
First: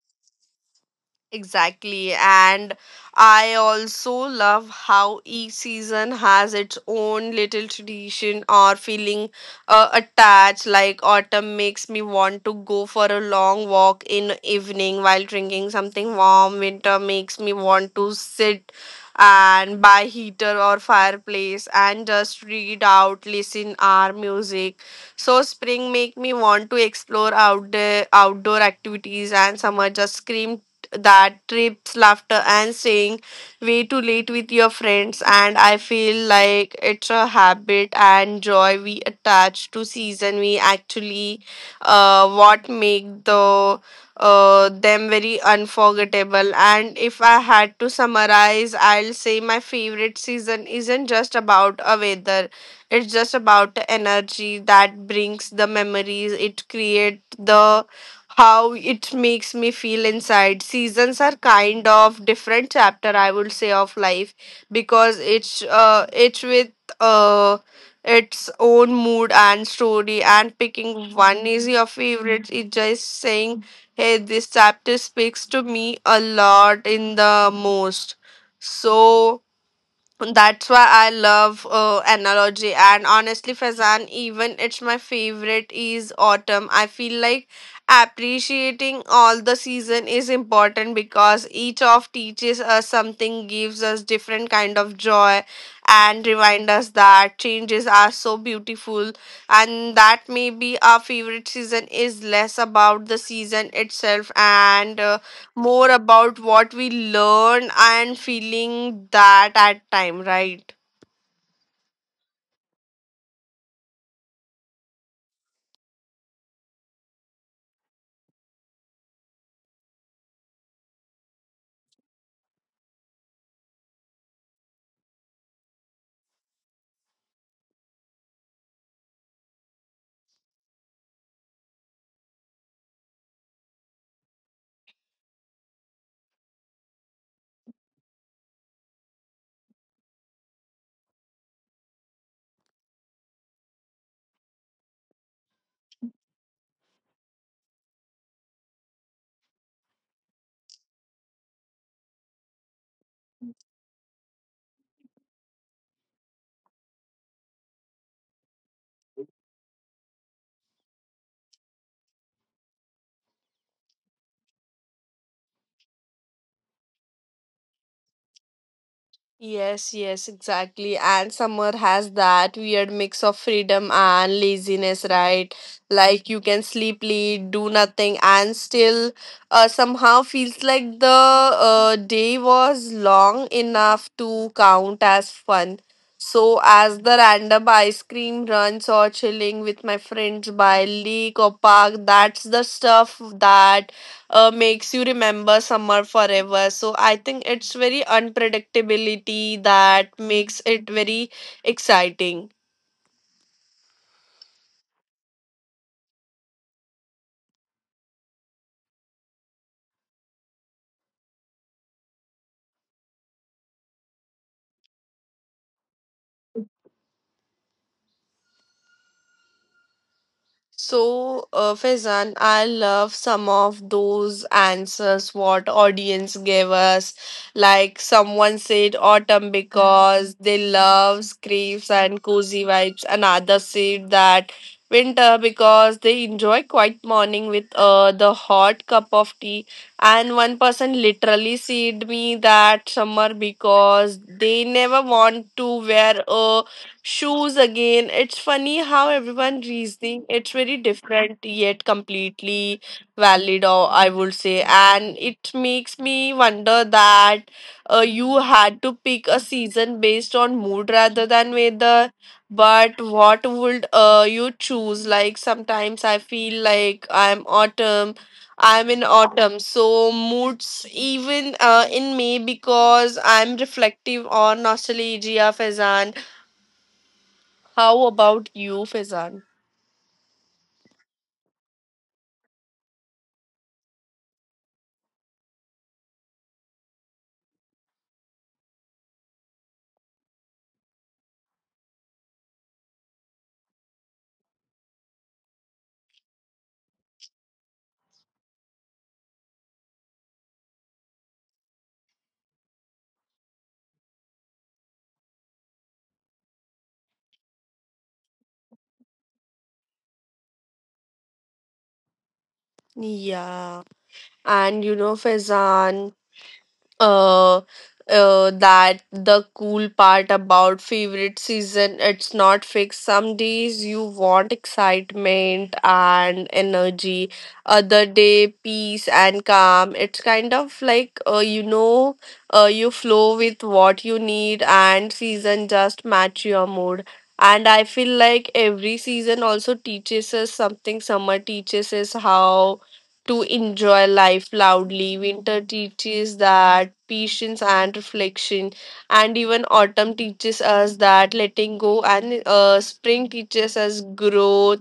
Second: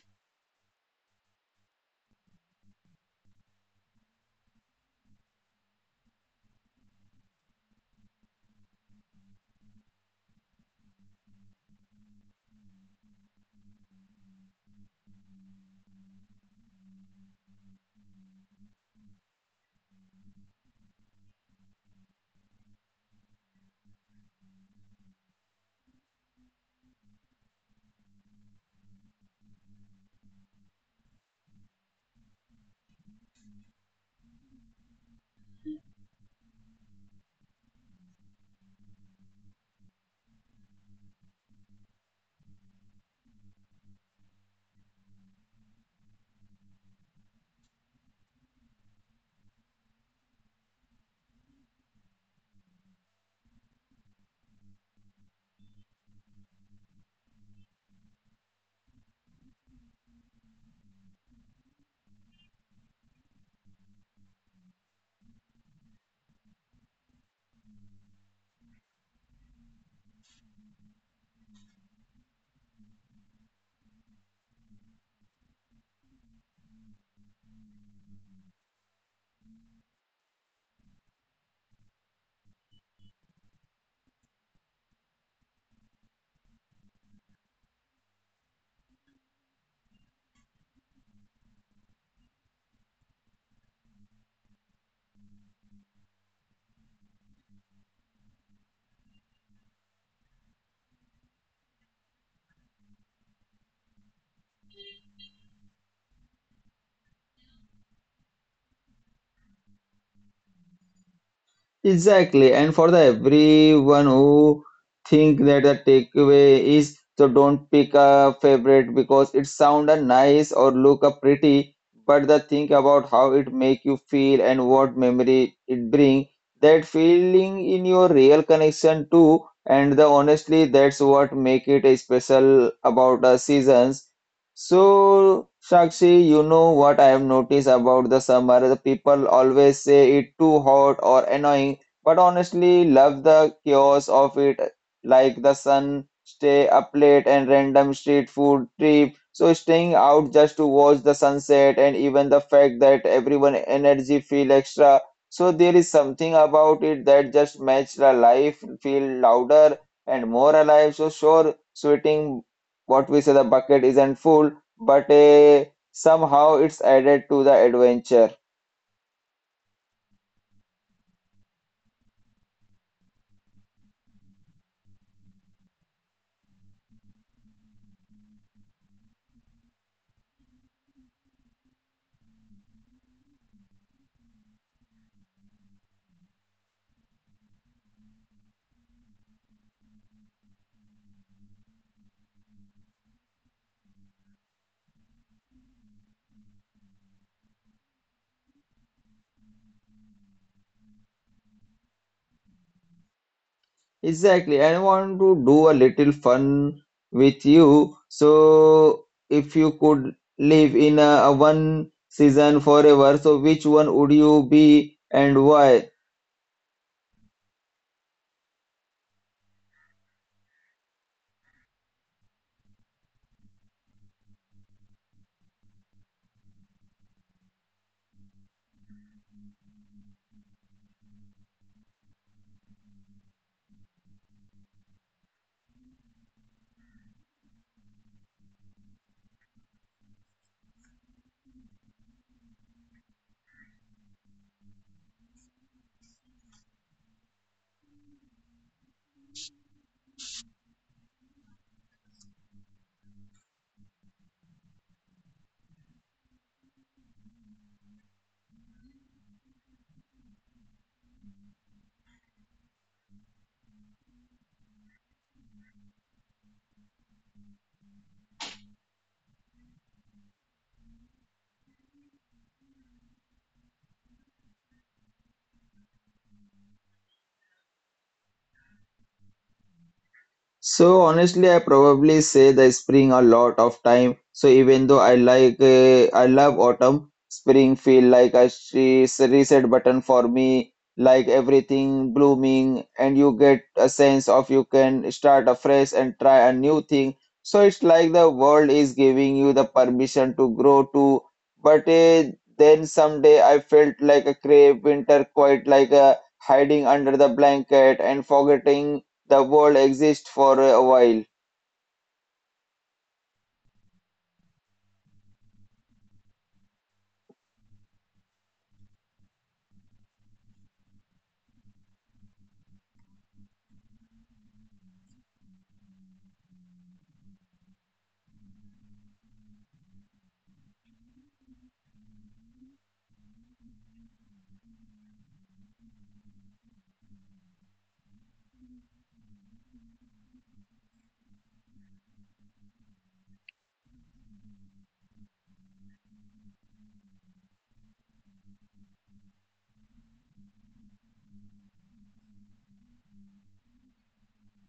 B: Exactly. And I also love how each season has its own little tradition or feeling attached. Like autumn makes me want to go for a long walk in evening while drinking something warm. Winter makes me want to sit and by heater or fireplace and just read out, listen our music. So spring make me want to explore out the outdoor activities and summer just scream that trips, laughter, and saying way too late with your friends. And I feel like it's a habit and joy we attach to season. We actually what make the them very unforgettable. And if I had to summarize, I'll say my favorite season isn't just about a weather. It's just about the energy that brings the memories. It creates the how it makes me feel inside. Seasons are kind of different chapter, I would say, of life because it's with uh its own mood and story, and picking one is your favorite, it's just saying, hey, this chapter speaks to me a lot in the most. So that's why I love analogy, and honestly, Fazan, even it's my favorite is autumn. I feel like appreciating all the season is important because each of teaches us something, gives us different kind of joy, and remind us that changes are so beautiful, and that maybe our favorite season is less about the season itself and. More about what we learn and feeling that at time, right?
A: Exactly, and for the everyone who think that the takeaway is so don't pick a favorite because it sound a nice or look a pretty, but the think about how it make you feel and what memory it bring, that feeling in your real connection too, and the honestly that's what make it a special about the seasons. So, Shakshi, you know what I have noticed about the summer? The people always say it too hot or annoying but honestly love the chaos of it, like the sun, stay up late and random street food trip. So staying out just to watch the sunset and even the fact that everyone energy feel extra. So there is something about it that just makes the life feel louder and more alive. So sure, sweating what we say the bucket isn't full, but somehow it's added to the adventure.
B: Yes, yes, exactly, and summer has that weird mix of freedom and laziness, right? Like you can sleep late, do nothing, and still somehow feels like the day was long enough to count as fun. So as the random ice cream runs or chilling with my friends by lake or park, that's the stuff that makes you remember summer forever. So I think it's very unpredictability that makes it very exciting.
A: Exactly. I want to do a little fun with you. So, if you could live in a one season forever, so which one would you be and why?
B: So, Faizan, I love some of those answers what audience gave us. Like someone said autumn because they love scrapes and cozy vibes. Another said that winter because they enjoy quiet morning with the hot cup of tea. And one person literally said me that summer because they never want to wear a Shoes again. It's funny how everyone reasoning. It's very different yet completely valid, or I would say. And it makes me wonder that you had to pick a season based on mood rather than weather. But what would you choose? Like sometimes I feel like I'm in autumn, so moods even in May because I'm reflective on nostalgia, Fazan. How about you, Faizan?
A: So honestly, I probably say the spring a lot of time. So even though I I love autumn, spring feel like a reset button for me. Like everything blooming, and you get a sense of you can start afresh and try a new thing. So it's like the world is giving you the permission to grow too. But then someday I felt like a crave winter, quite like a hiding under the blanket and forgetting the world exists for a while.
B: Yeah. And you know, Faizan, uh, that the cool part about favorite season it's not fixed. Some days you want excitement and energy, other day peace and calm. It's kind of like, you know, you flow with what you need and season just match your mood, and I feel like every season also teaches us something. Summer teaches us how to enjoy life loudly. Winter teaches that patience and reflection, and even autumn teaches us that letting go, and spring teaches us growth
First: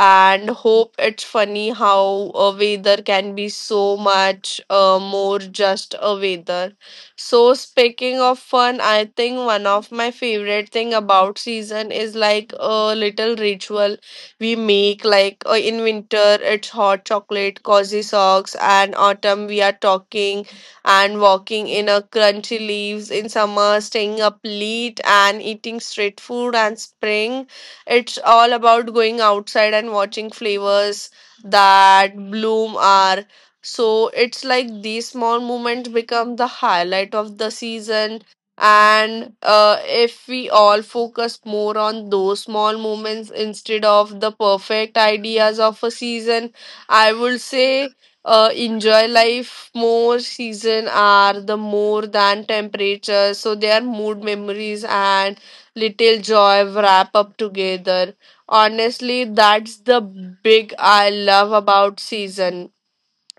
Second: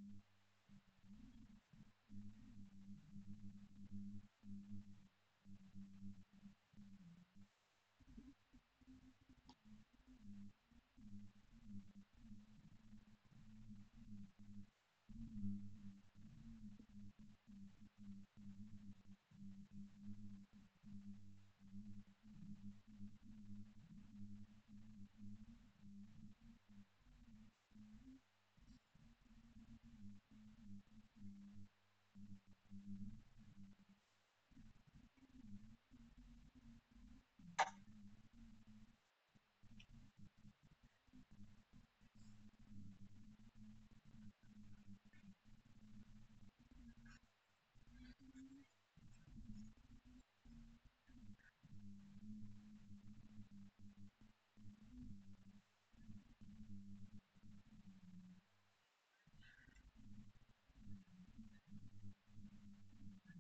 B: and hope. It's funny how a weather can be so much more just a weather. So speaking of fun, I think one of my favorite thing about season is like a little ritual we make like in winter it's hot chocolate cozy socks, and autumn we are talking and walking in a crunchy leaves, in summer staying up late and eating street food, and spring it's all about going outside and watching flowers that bloom are. So it's like these small moments become the highlight of the season, and if we all focus more on those small moments instead of the perfect ideas of a season, I would say enjoy life more. Season are the more than temperature, so they are mood memories and little joy wrap up together. Honestly, that's the big I love about season.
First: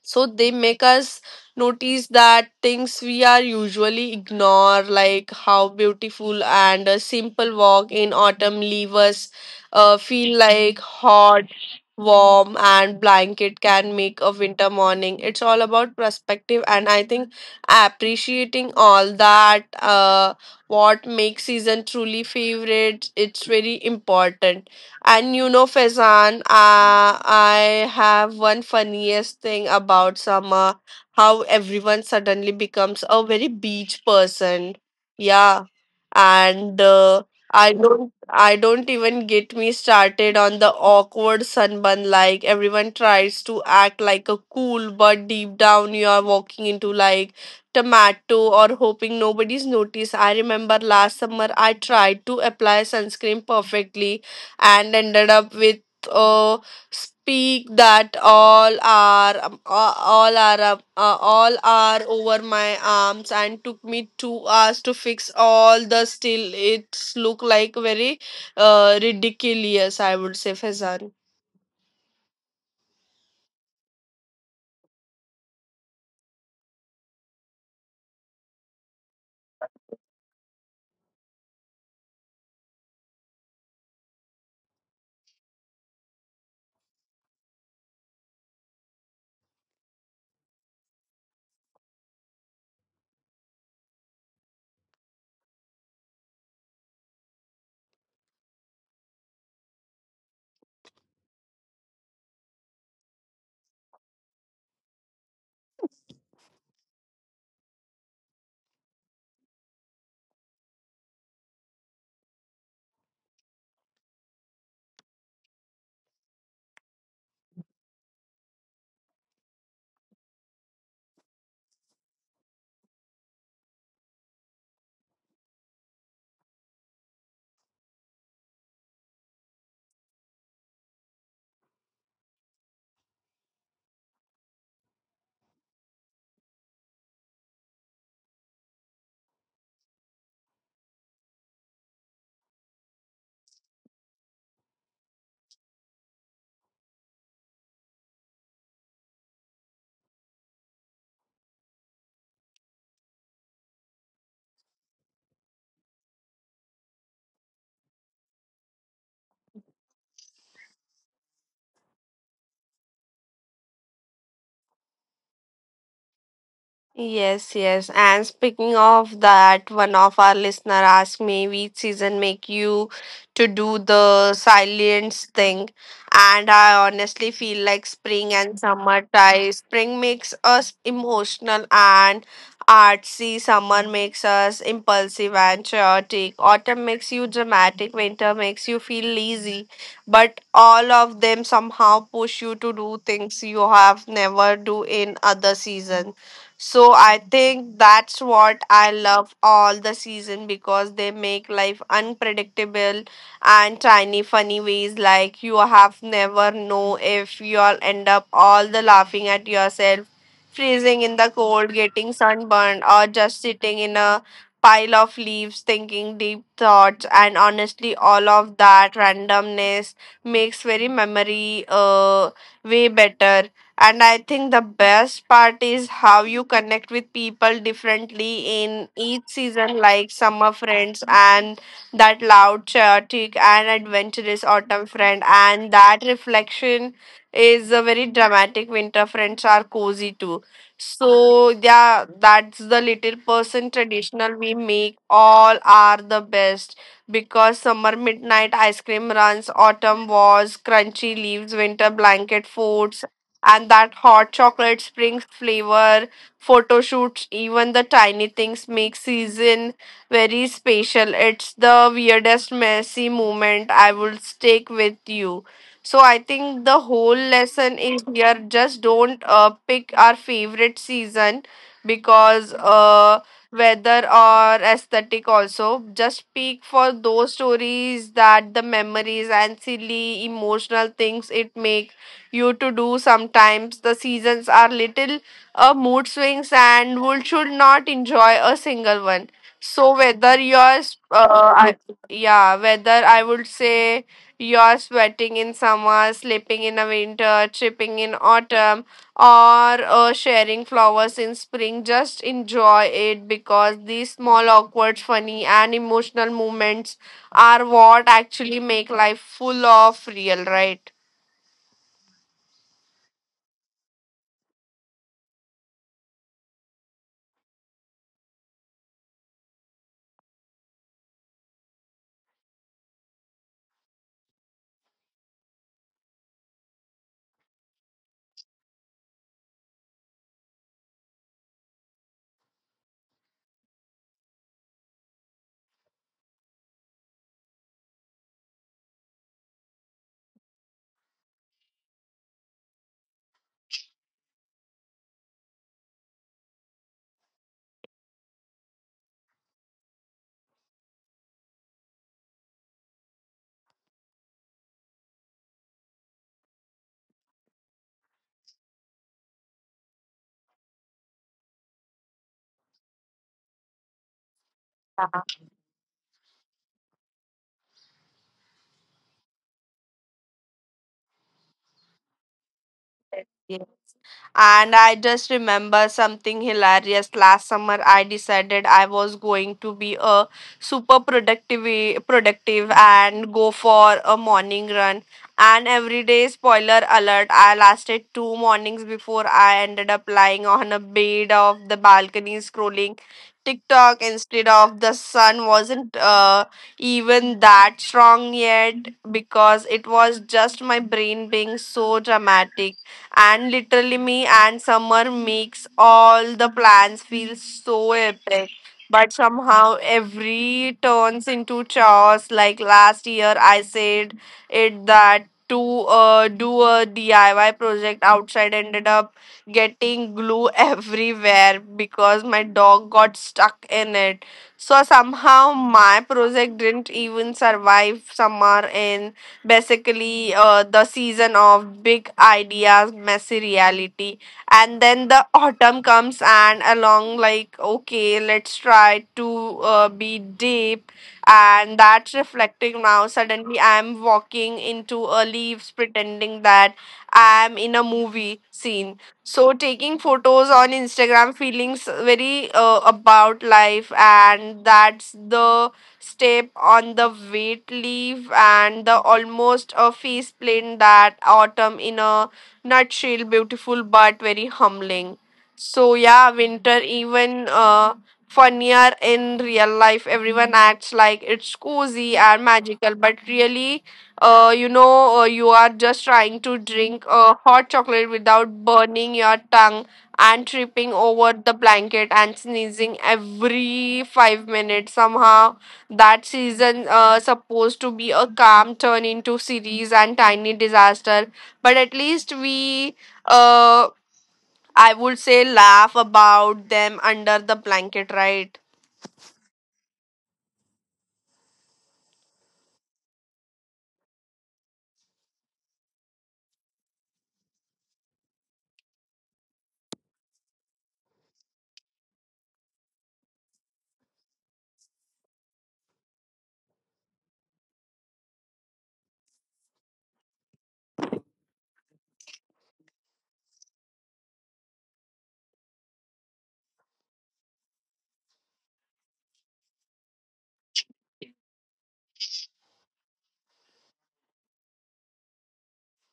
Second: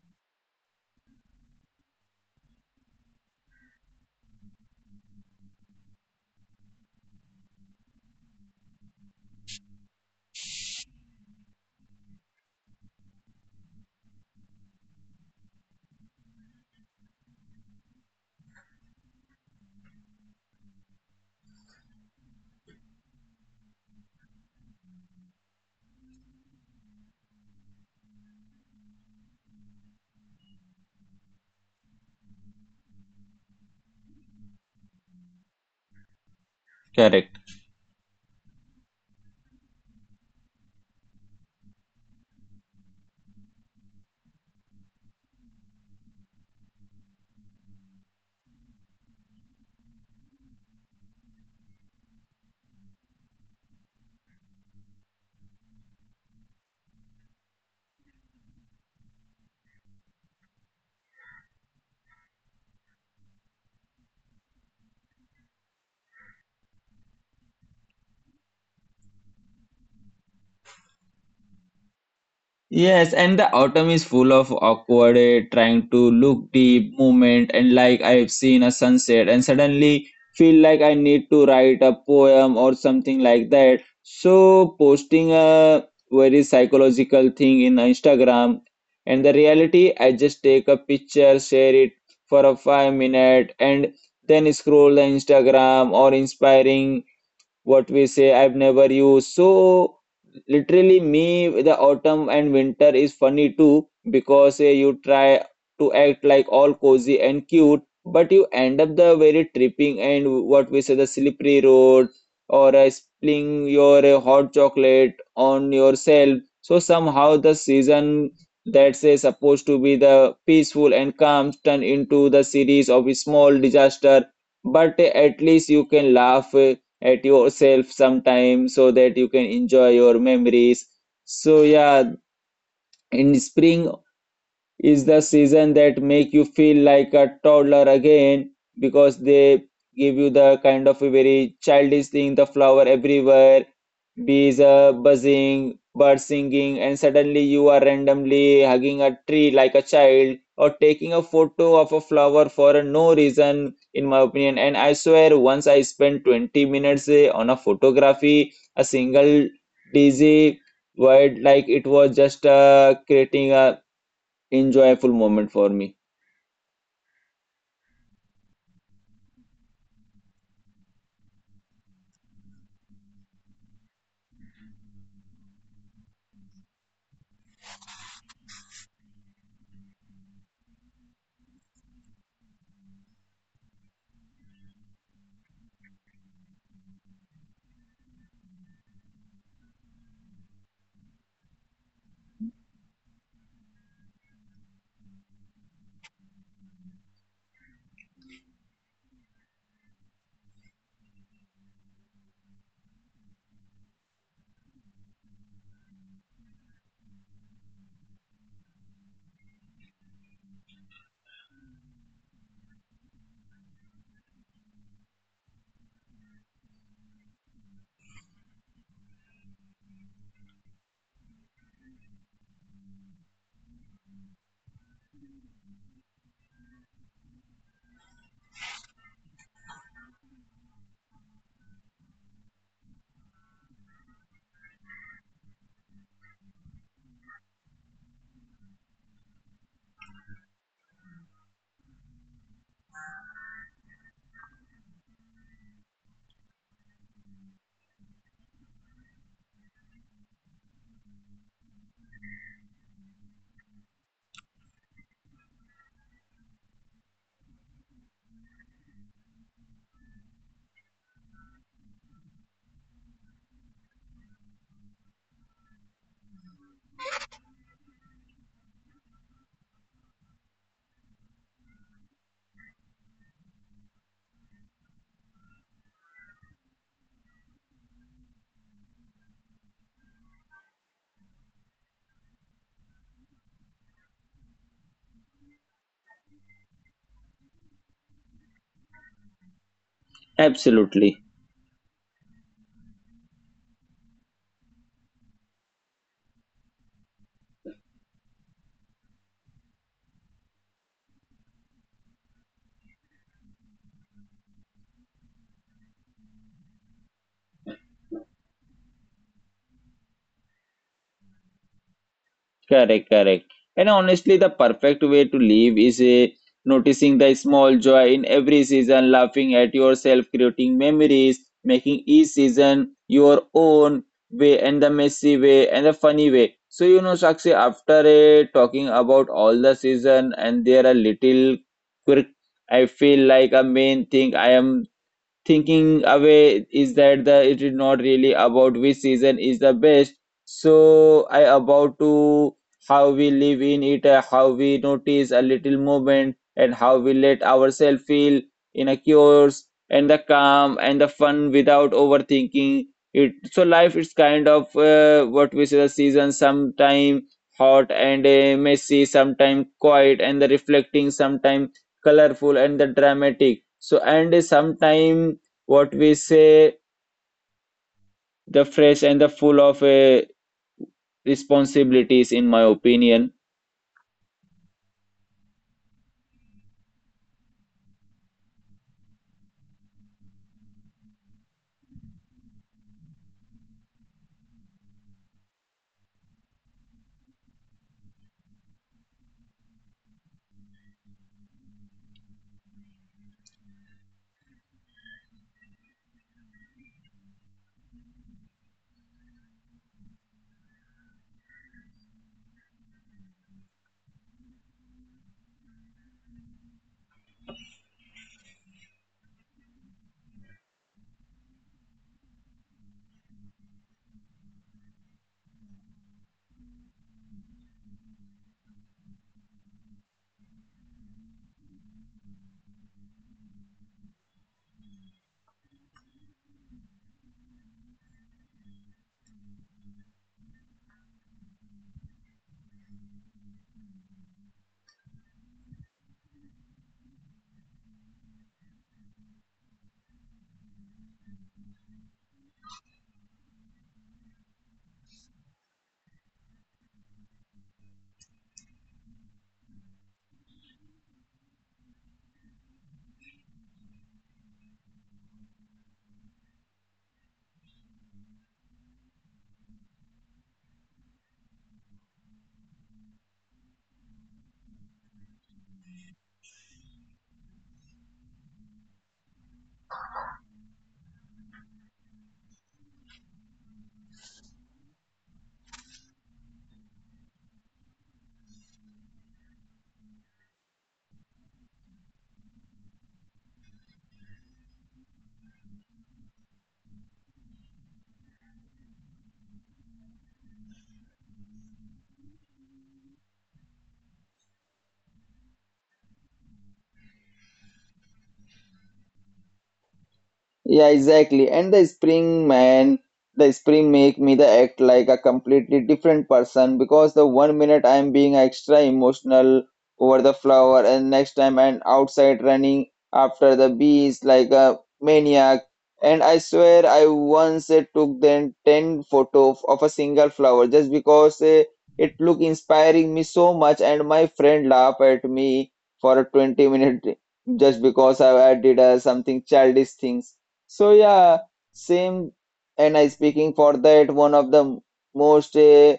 B: So they make us notice that things we are usually ignore, like how beautiful and a simple walk in autumn leave us feel like hot warm and blanket can make a winter morning. It's all about perspective, and I think appreciating all that what makes season truly favorite it's very important. And you know, Faizan, I have one funniest thing about summer, how everyone suddenly becomes a very beach person. Yeah. And
A: Correct.
B: I don't even get me started on the awkward sunburn. Like everyone tries to act like a cool, but deep down you are walking into like tomato, or hoping nobody's noticed. I remember last summer I tried to apply sunscreen perfectly and ended up with a speak that all are all are all are over my arms, and took me 2 hours to fix all. The still it's look like very ridiculous, I would say, Fezan.
A: Yes, and the autumn is full of awkward, trying to look deep movement, and like I've seen a sunset, and suddenly feel like I need to write a poem or something like that. So posting a very psychological thing in Instagram, and the reality, I just take a picture, share it for a 5 minute, and then scroll the Instagram or inspiring what we say I've never used. So literally me the autumn and winter is funny too because you try to act like all cozy and cute but you end up the very tripping and what we say the slippery road or spilling your hot chocolate on yourself. So somehow the season that's supposed to be the peaceful and calm turn into the series of a small disaster but at least you can laugh at yourself sometime so that you can enjoy your memories. So yeah, in spring is the season that make you feel like a toddler again because they give you the kind of a very childish thing the flower everywhere. Bees are buzzing, birds singing, and suddenly you are randomly hugging a tree like a child or taking a photo of a flower for no reason, in my opinion. And I swear, once I spent 20 minutes on a photography, a single dizzy word, like it was just creating a enjoyable moment for me.
B: Yes, yes. And speaking of that, one of our listener asked me which season make you to do the silence thing. And I honestly feel like spring and summer tie. Spring makes us emotional and artsy. Summer makes us impulsive and chaotic. Autumn makes you dramatic. Winter makes you feel lazy. But all of them somehow push you to do things you have never do in other seasons. So I think that's what I love all the season, because they make life unpredictable and tiny funny ways, like you have never know if you'll end up all the laughing at yourself, freezing in the cold, getting sunburned, or just sitting in a pile of leaves thinking deep thoughts. And honestly, all of that randomness makes very memory way better. And I think the best part is how you connect with people differently in each season, like summer friends and that loud, chaotic, and adventurous autumn friend. And that reflection is a very dramatic winter friends are cozy too. So, yeah, that's the little person traditional we make. All are the best because summer midnight ice cream runs, autumn wars, crunchy leaves, winter blanket forts, and that hot chocolate spring flavor photo shoots. Even the tiny things make season very special. It's the weirdest messy moment I will stick with you. So I think the whole lesson is here, just don't pick our favorite season because weather or aesthetic, also just pick for those stories that the memories and silly emotional things it makes you to do. Sometimes the seasons are little mood swings, and would should not enjoy a single one. So whether you're
A: Absolutely.
B: s- I, Yeah, whether I would say you're sweating in summer, sleeping in a winter, tripping in autumn, or sharing flowers in spring, just enjoy it because these small awkward funny and emotional moments are what actually make life full of real, right?
A: Correct, correct. And honestly, the perfect way to live is noticing the small joy in every season, laughing at yourself, creating memories, making each season your own way and the messy way and the funny way. So, you know, Sakshi, after talking about all the season and there are little quirk, I feel like a main thing I am thinking away is that the it is not really about which season is the best, so I about to how we live in it, how we notice a little movement and how we let ourselves feel in a cures and the calm and the fun without overthinking it. So life is kind of what we say the season, sometime hot and messy, sometime quiet and the reflecting, sometime colorful and the dramatic, so and sometime what we say, the fresh and the full of responsibilities, in my opinion.
B: And I just remember something hilarious. Last summer, I decided I was going to be a productive and go for a morning run. And every day, spoiler alert, I lasted two mornings before I ended up lying on a bed of the balcony scrolling TikTok instead of the sun wasn't even that strong yet, because it was just my brain being so dramatic. And literally, me and Summer makes all the plans feel so epic. But somehow every turns into chaos. Like last year, I said it that to do a DIY project outside, ended up getting glue everywhere because my dog got stuck in it. So somehow my project didn't even survive summer, in basically the season of big ideas messy reality. And then the autumn comes and along like, okay, let's try to be deep and that's reflecting. Now suddenly I'm walking into a leaves pretending that I'm in a movie scene. So taking photos on Instagram feelings very about life, and that's the step on the wet leaf and the almost a faceplant, that autumn in a nutshell, beautiful but very humbling. So yeah, winter even funnier in real life. Everyone acts like it's cozy and magical, but really, you are just trying to drink hot chocolate without burning your tongue and tripping over the blanket and sneezing every 5 minutes. Somehow that season supposed to be a calm turn into series and tiny disaster, but at least we, uh, I would say, laugh about them under the blanket, right?
A: Yeah, exactly. And the spring man, the spring make me the act like a completely different person because the 1 minute I'm being extra emotional over the flower and next time I'm outside running after the bees like a maniac. And I swear I once took then 10 photo of a single flower just because it looked inspiring me so much and my friend laughed at me for a 20-minute just because I did something childish things so yeah, same, and I speaking for that one of the most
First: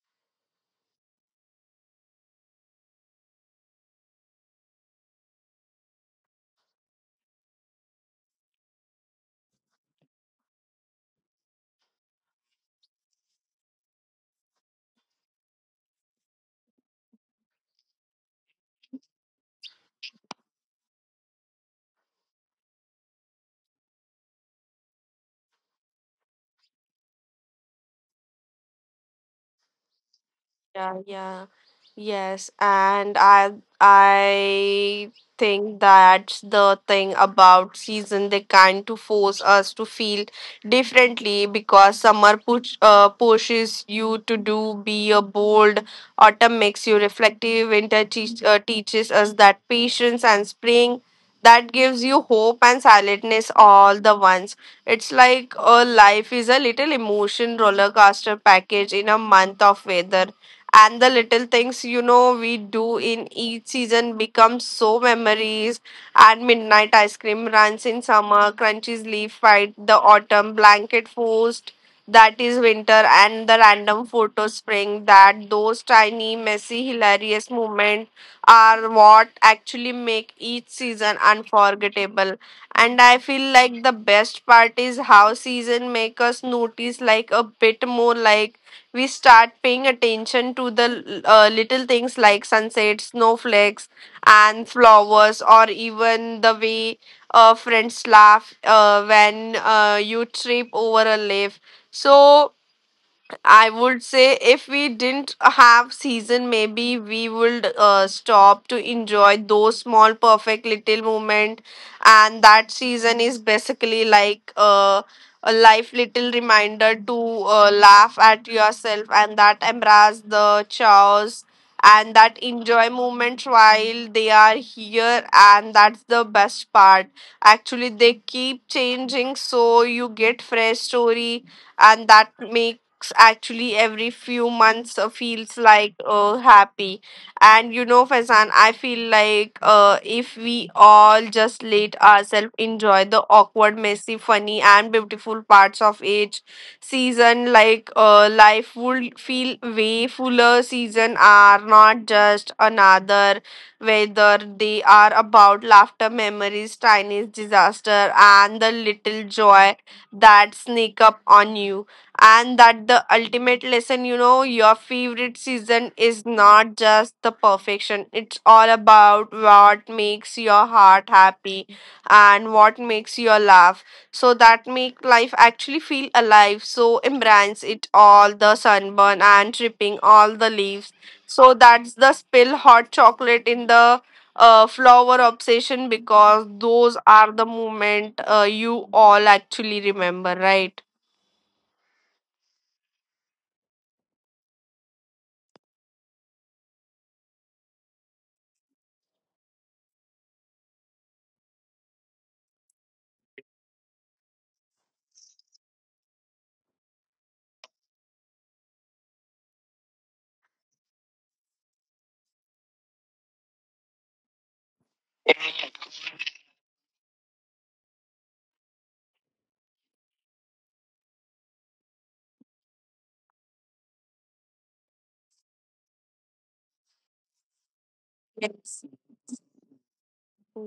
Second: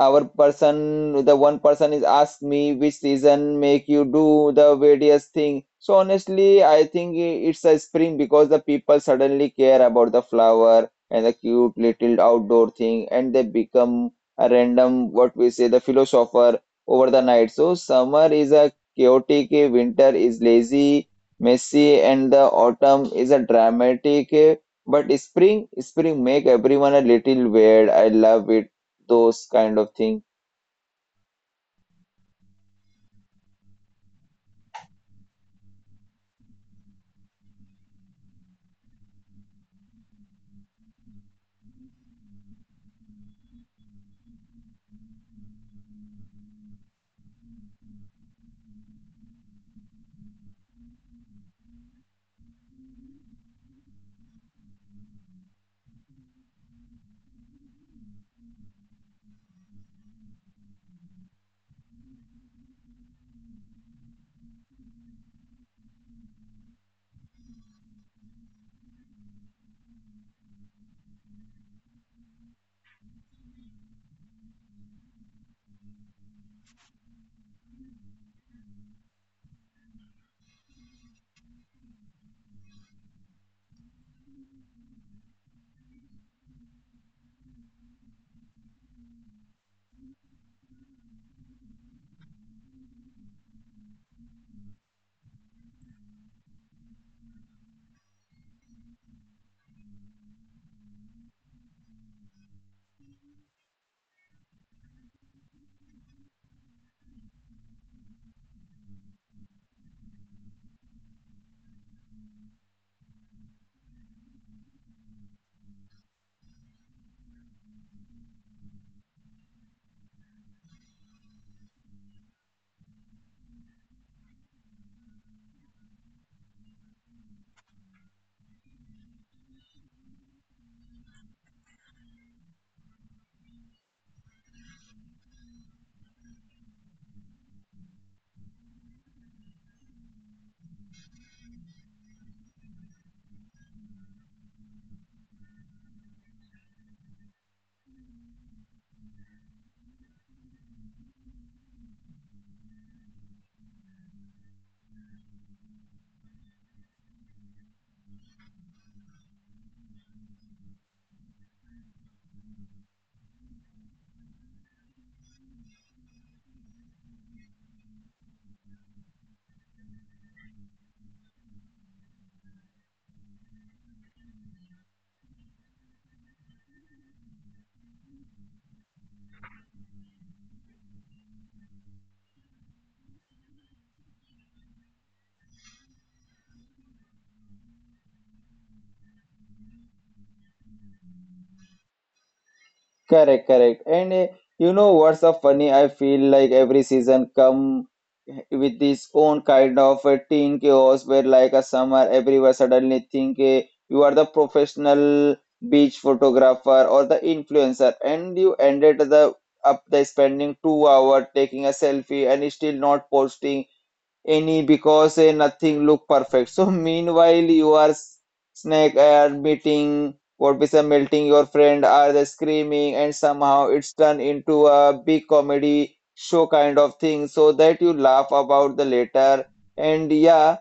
A: our person, the one person is asked me which season make you do the various thing. So honestly, I think it's a spring because the people suddenly care about the flower and the cute little outdoor thing, and they become a random what we say the philosopher over the night. So summer is a chaotic, winter is lazy, messy, and the autumn is a dramatic. But spring, spring make everyone a little weird. I love it those kind of thing.
B: Yeah, yeah. Yes, and I think that's the thing about season. They kind to force us to feel differently because summer pushes you to do be a bold. Autumn makes you reflective. Winter teaches us that patience, and spring that gives you hope and silentness all the ones. It's like a life is a little emotion roller coaster package in a month of weather, and the little things you know we do in each season become so memories. And midnight ice cream runs in summer, crunchy's leaf fight the autumn, blanket forced that is winter, and the random photo spring, that those tiny messy hilarious moments are what actually make each season unforgettable. And I feel like the best part is how season make us notice like a bit more, like we start paying attention to the little things like sunset, snowflakes, and flowers, or even the way friends laugh when you trip over a leaf. So, I would say if we didn't have season, maybe we would stop to enjoy those small, perfect little moment, and that season is basically like a life little reminder to laugh at yourself and that embrace the chaos and that enjoy moments while they are here, and that's the best part. Actually, they keep changing, so you get fresh story, and that make walks actually every few months feels like happy. And you know, Faizan, I feel like if we all just let ourselves enjoy the awkward messy funny and beautiful parts of each season, like life would feel way fuller. Season are not just another weather; they are about laughter memories tiny disaster and the little joy that sneak up on you. And that the ultimate lesson, you know, your favorite season is not just the perfection, it's all about what makes your heart happy and what makes your laugh. So that make life actually feel alive, so embrace it all, the sunburn and tripping all the leaves, so that's the spill hot chocolate in the flower obsession, because those are the moment you all actually remember, right?
A: Correct, correct, and you know what's so funny, I feel like every season come with this own kind of a teen chaos where like a summer everywhere suddenly think you are the professional beach photographer or the influencer, and you ended the up the spending 2 hour taking a selfie and still not posting any because nothing look perfect. So meanwhile you are snake are meeting, what is a melting, your friend are they screaming and somehow it's turned into a big comedy show kind of thing so that you laugh about the later. And yeah,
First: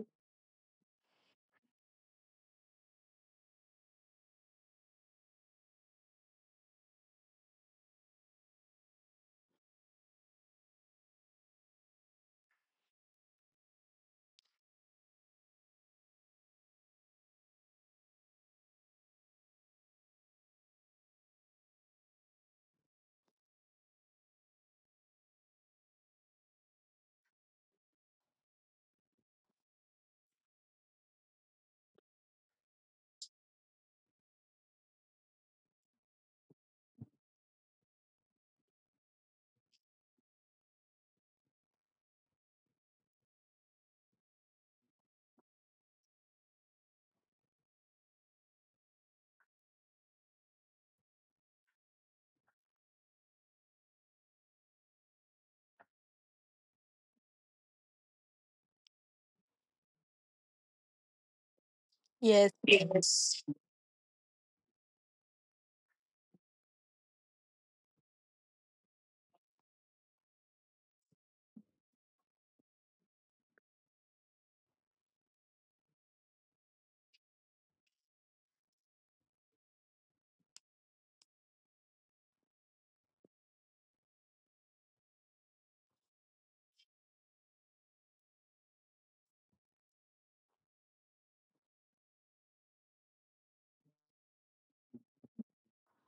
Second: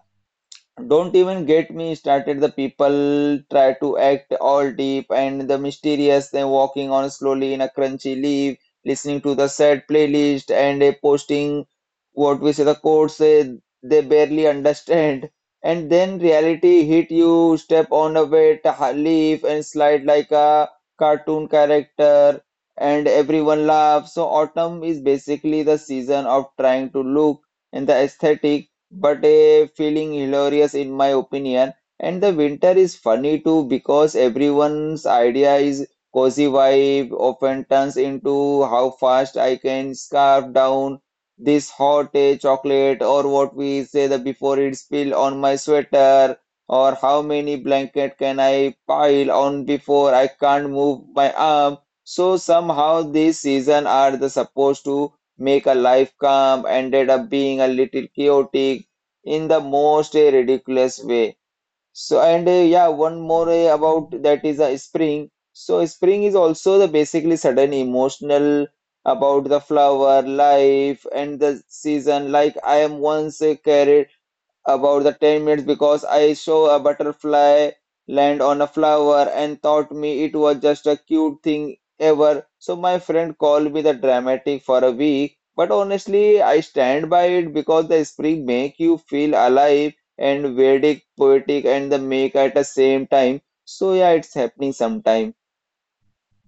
A: don't even get me started. The people try to act all deep and the mysterious, then walking on slowly in a crunchy leaf, listening to the sad playlist and posting what we say the code say they barely understand. And then reality hit you, step on a wet leaf and slide like a cartoon character, and everyone laughs. So autumn is basically the season of trying to look and the aesthetic but a feeling hilarious in my opinion. And the winter is funny too because everyone's idea is cozy vibe often turns into how fast I can scarf down this hot chocolate or what we say that before it spill on my sweater, or how many blanket can I pile on before I can't move my arm. So somehow this season are the supposed to make a life calm ended up being a little chaotic in the most ridiculous way. So and
B: Yes.
A: yeah, one more about that is a spring. So spring is also the basically sudden emotional about the flower life and the season. Like I am once carried about the 10 minutes because I saw a butterfly land on a flower and thought me it was just a cute thing ever. So my friend called me the dramatic for a week, but honestly, I stand by it because the spring make you feel alive and Vedic, poetic, and the make at the same time. So yeah, it's happening sometime.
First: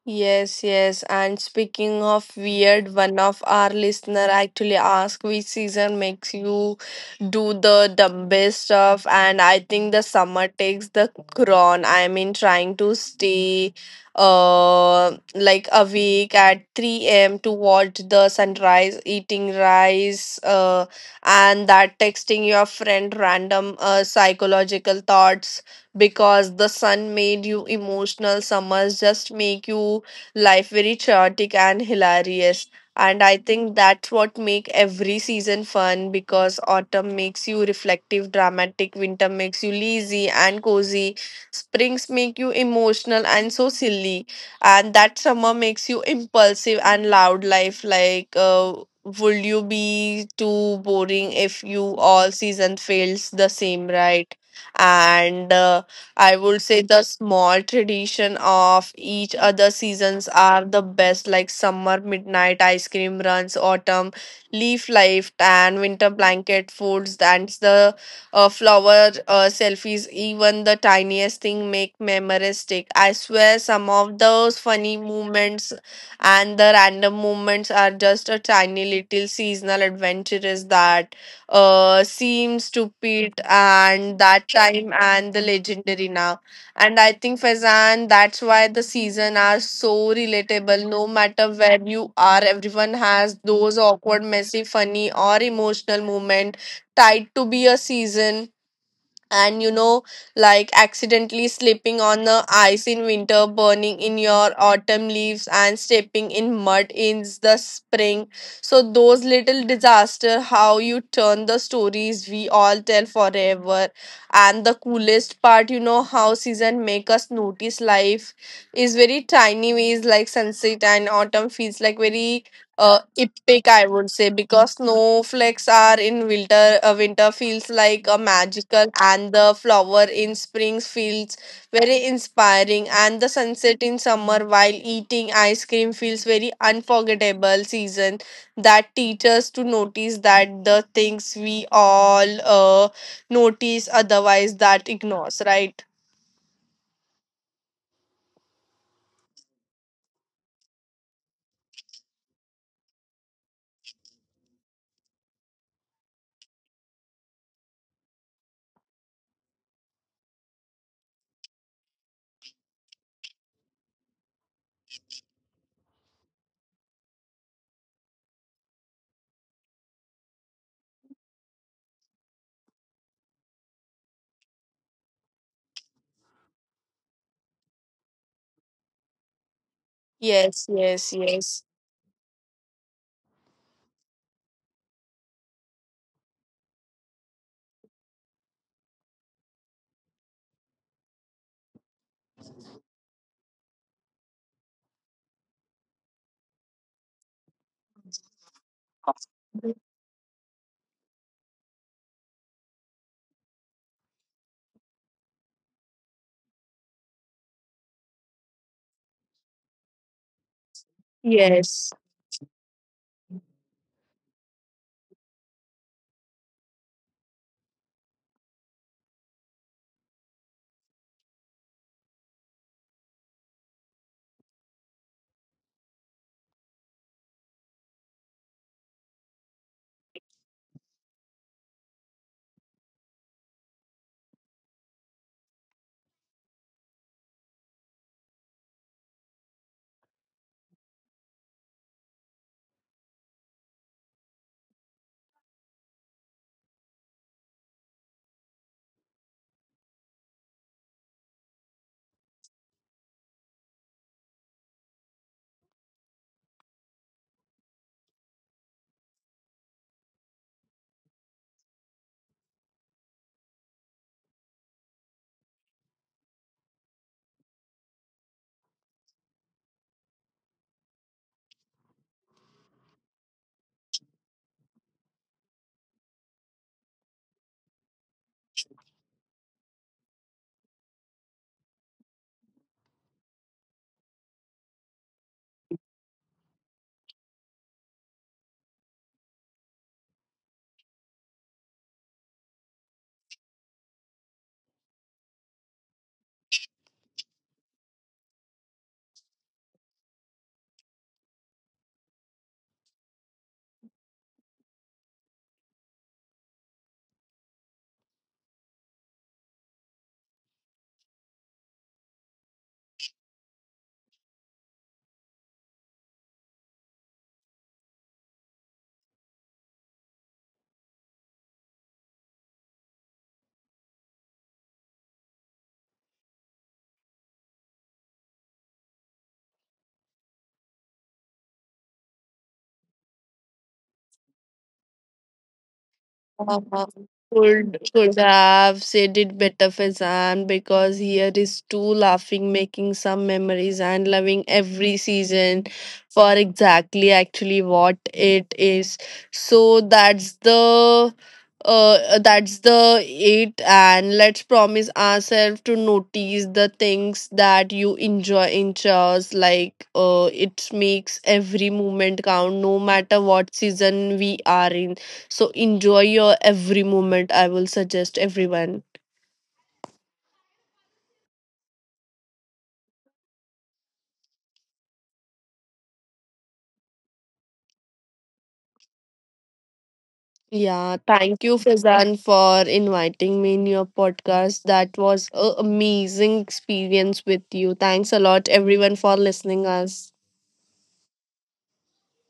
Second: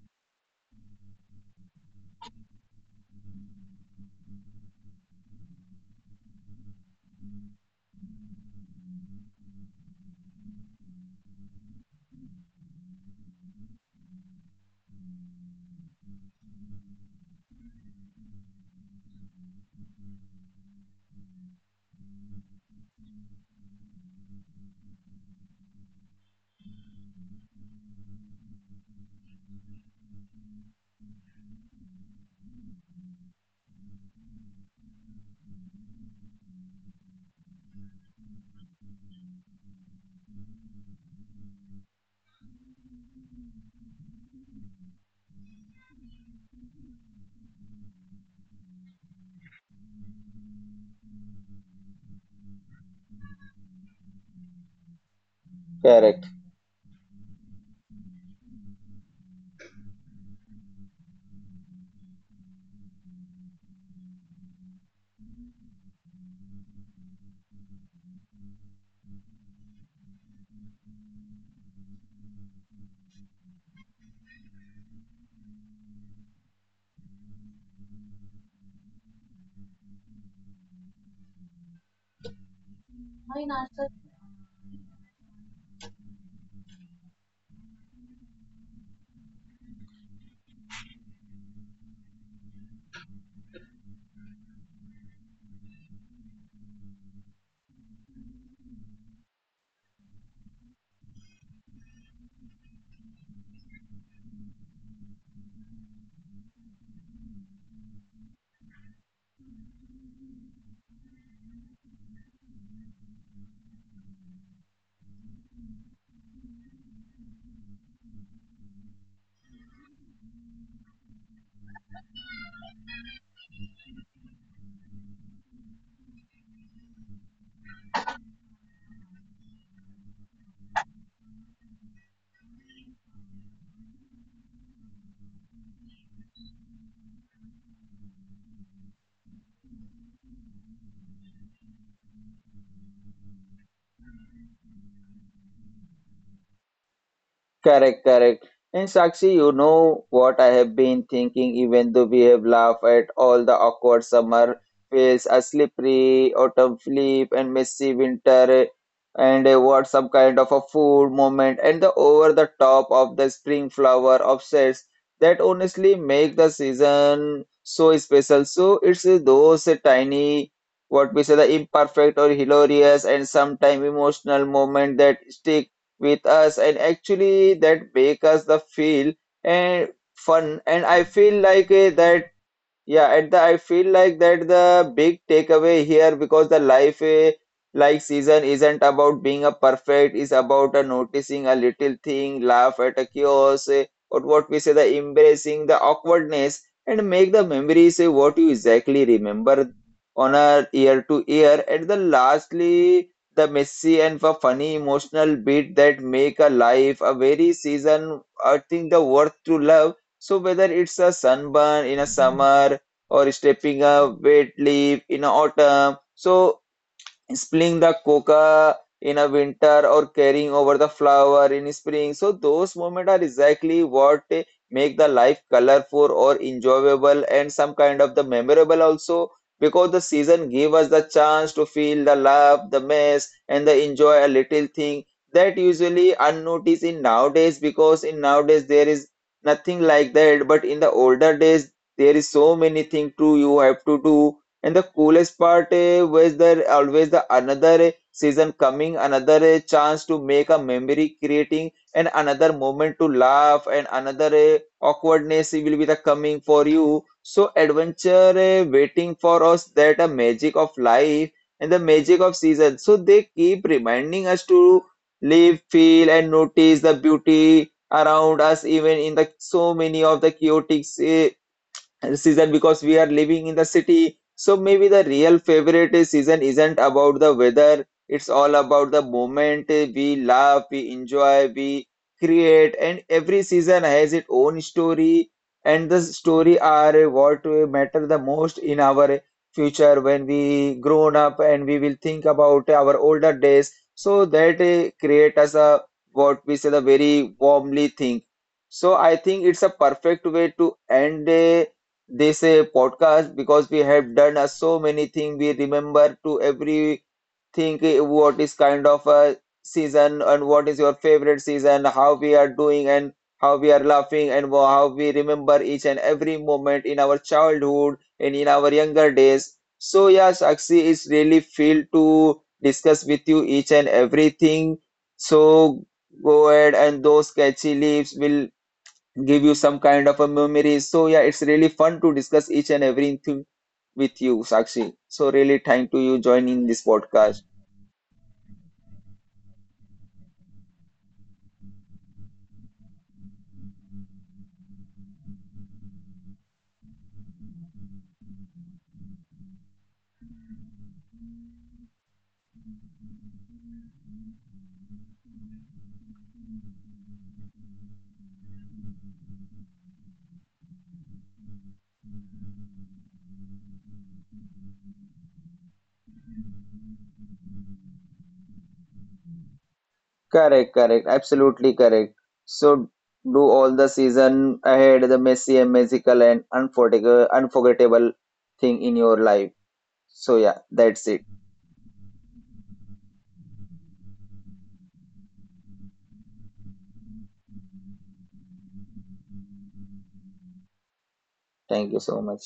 B: Yes, yes. And speaking of weird, one of our listener actually asked which season makes you do the dumbest stuff. And I think the summer takes the crown. I mean, trying to stay like awake at 3 a.m. to watch the sunrise, eating rice, and that texting your friend random psychological thoughts because the sun made you emotional. Summers just make you life very chaotic and hilarious. And I think that's what make every season fun, because autumn makes you reflective, dramatic, winter makes you lazy and cozy, springs make you emotional and so silly, and that summer makes you impulsive and loud life like would you be too boring if you all season fails the same, right? And I
A: Correct.
B: would say the small tradition of each other seasons are the best, like summer midnight ice cream runs, autumn leaf life, and winter blanket folds, and the flower selfies. Even the tiniest thing make memories stick. I swear, some of those funny moments and the random moments are just a tiny little seasonal adventures that seems stupid and that time, and the legendary now. And I think, Faizan, that's why the season are so relatable. No matter where you are, everyone has those awkward, messy, funny, or emotional moment tied to be a season. And you know, like accidentally slipping on the ice in winter, burning in your autumn leaves, and stepping in mud in the spring, so those little disaster how you turn the stories we all tell forever. And the coolest part, you know, how season make us notice life is very tiny ways, like sunset and autumn feels like very epic, I would say, because snowflakes are in winter, winter feels like a magical, and the flower in spring feels very inspiring, and the sunset in summer while eating ice cream feels very unforgettable. Season that teaches to notice that the things we all notice otherwise that ignores, right?
A: Correct, correct. And Sakshi, you know what I have been thinking, even though we have laughed at all the awkward summer phase, a slippery autumn flip, and messy winter, and what some kind of a food moment, and the over the top of the spring flower obsess, that honestly make the season so special. So it's those tiny, what we say, the imperfect or hilarious and sometimes emotional moment that stick with us and actually that make us the feel and fun.
B: Yes,
A: And I
B: yes,
A: feel
B: yes,
A: like that yeah, at the I feel like that the big takeaway here, because the life like season isn't about being a perfect, is about a noticing a little thing, laugh at a chaos, or what we say the embracing the awkwardness and make the memories what you exactly remember on a year to year. And the lastly the messy and the funny emotional bit that make a life a very season I think the worth to love. So whether it's a
B: yes.
A: sunburn in a summer or stepping up wet leaf in autumn. So spilling the coca in a winter or carrying over the flower in spring. So those moments are exactly what make the life colorful or enjoyable and some kind of the memorable also, because the season give us the chance to feel the love, the mess and the enjoy a little thing that usually unnoticed in nowadays, because in nowadays there is nothing like that, but in the older days there is so many thing to you have to do. And the coolest part was there always the another season coming, another chance to make a memory creating, and another moment to laugh, and another awkwardness will be the coming for you. So adventure waiting for us, that a magic of life and the magic of season. So they keep reminding us to live, feel, and notice the beauty around us, even in the so many of the chaotic season, because we are living in the city. So maybe the real favorite season isn't about the weather. It's all about the moment we laugh, we enjoy, we create, and every season has its own story. And the story are what matter the most in our future when we grown up and we will think about our older days. So that create us a what we say the very warmly thing. So I think it's a perfect way to end. This podcast, because we have done so many things. We remember to everything what is kind of a season and what is your favorite season, how we are doing and how we are laughing and how we remember each and every moment in our childhood and in our younger days. So yeah, Sakshi, it's really feel to discuss with you each and everything. So go ahead and those catchy leaves will give you some kind of a memory. So yeah, it's really fun to discuss each and everything with you, Sakshi. So really thank to you joining
B: Uh,
A: this podcast.
B: could have said it better, Fazan, because here is two laughing, making some memories, and loving every season for exactly actually what it is. So that's the it, and let's promise ourselves to notice the things that you enjoy in chores, like it makes every moment count no matter what season we are in. So enjoy your every moment. I will suggest everyone.
A: Correct, correct, absolutely correct. So do all the season ahead the messy and magical and unforgettable thing in your life. So yeah, that's
B: Yeah,
A: it.
B: thank you, Fazan, for inviting me in your podcast. That was an amazing experience with you. Thanks a lot, everyone, for listening us.
A: Thank you so much.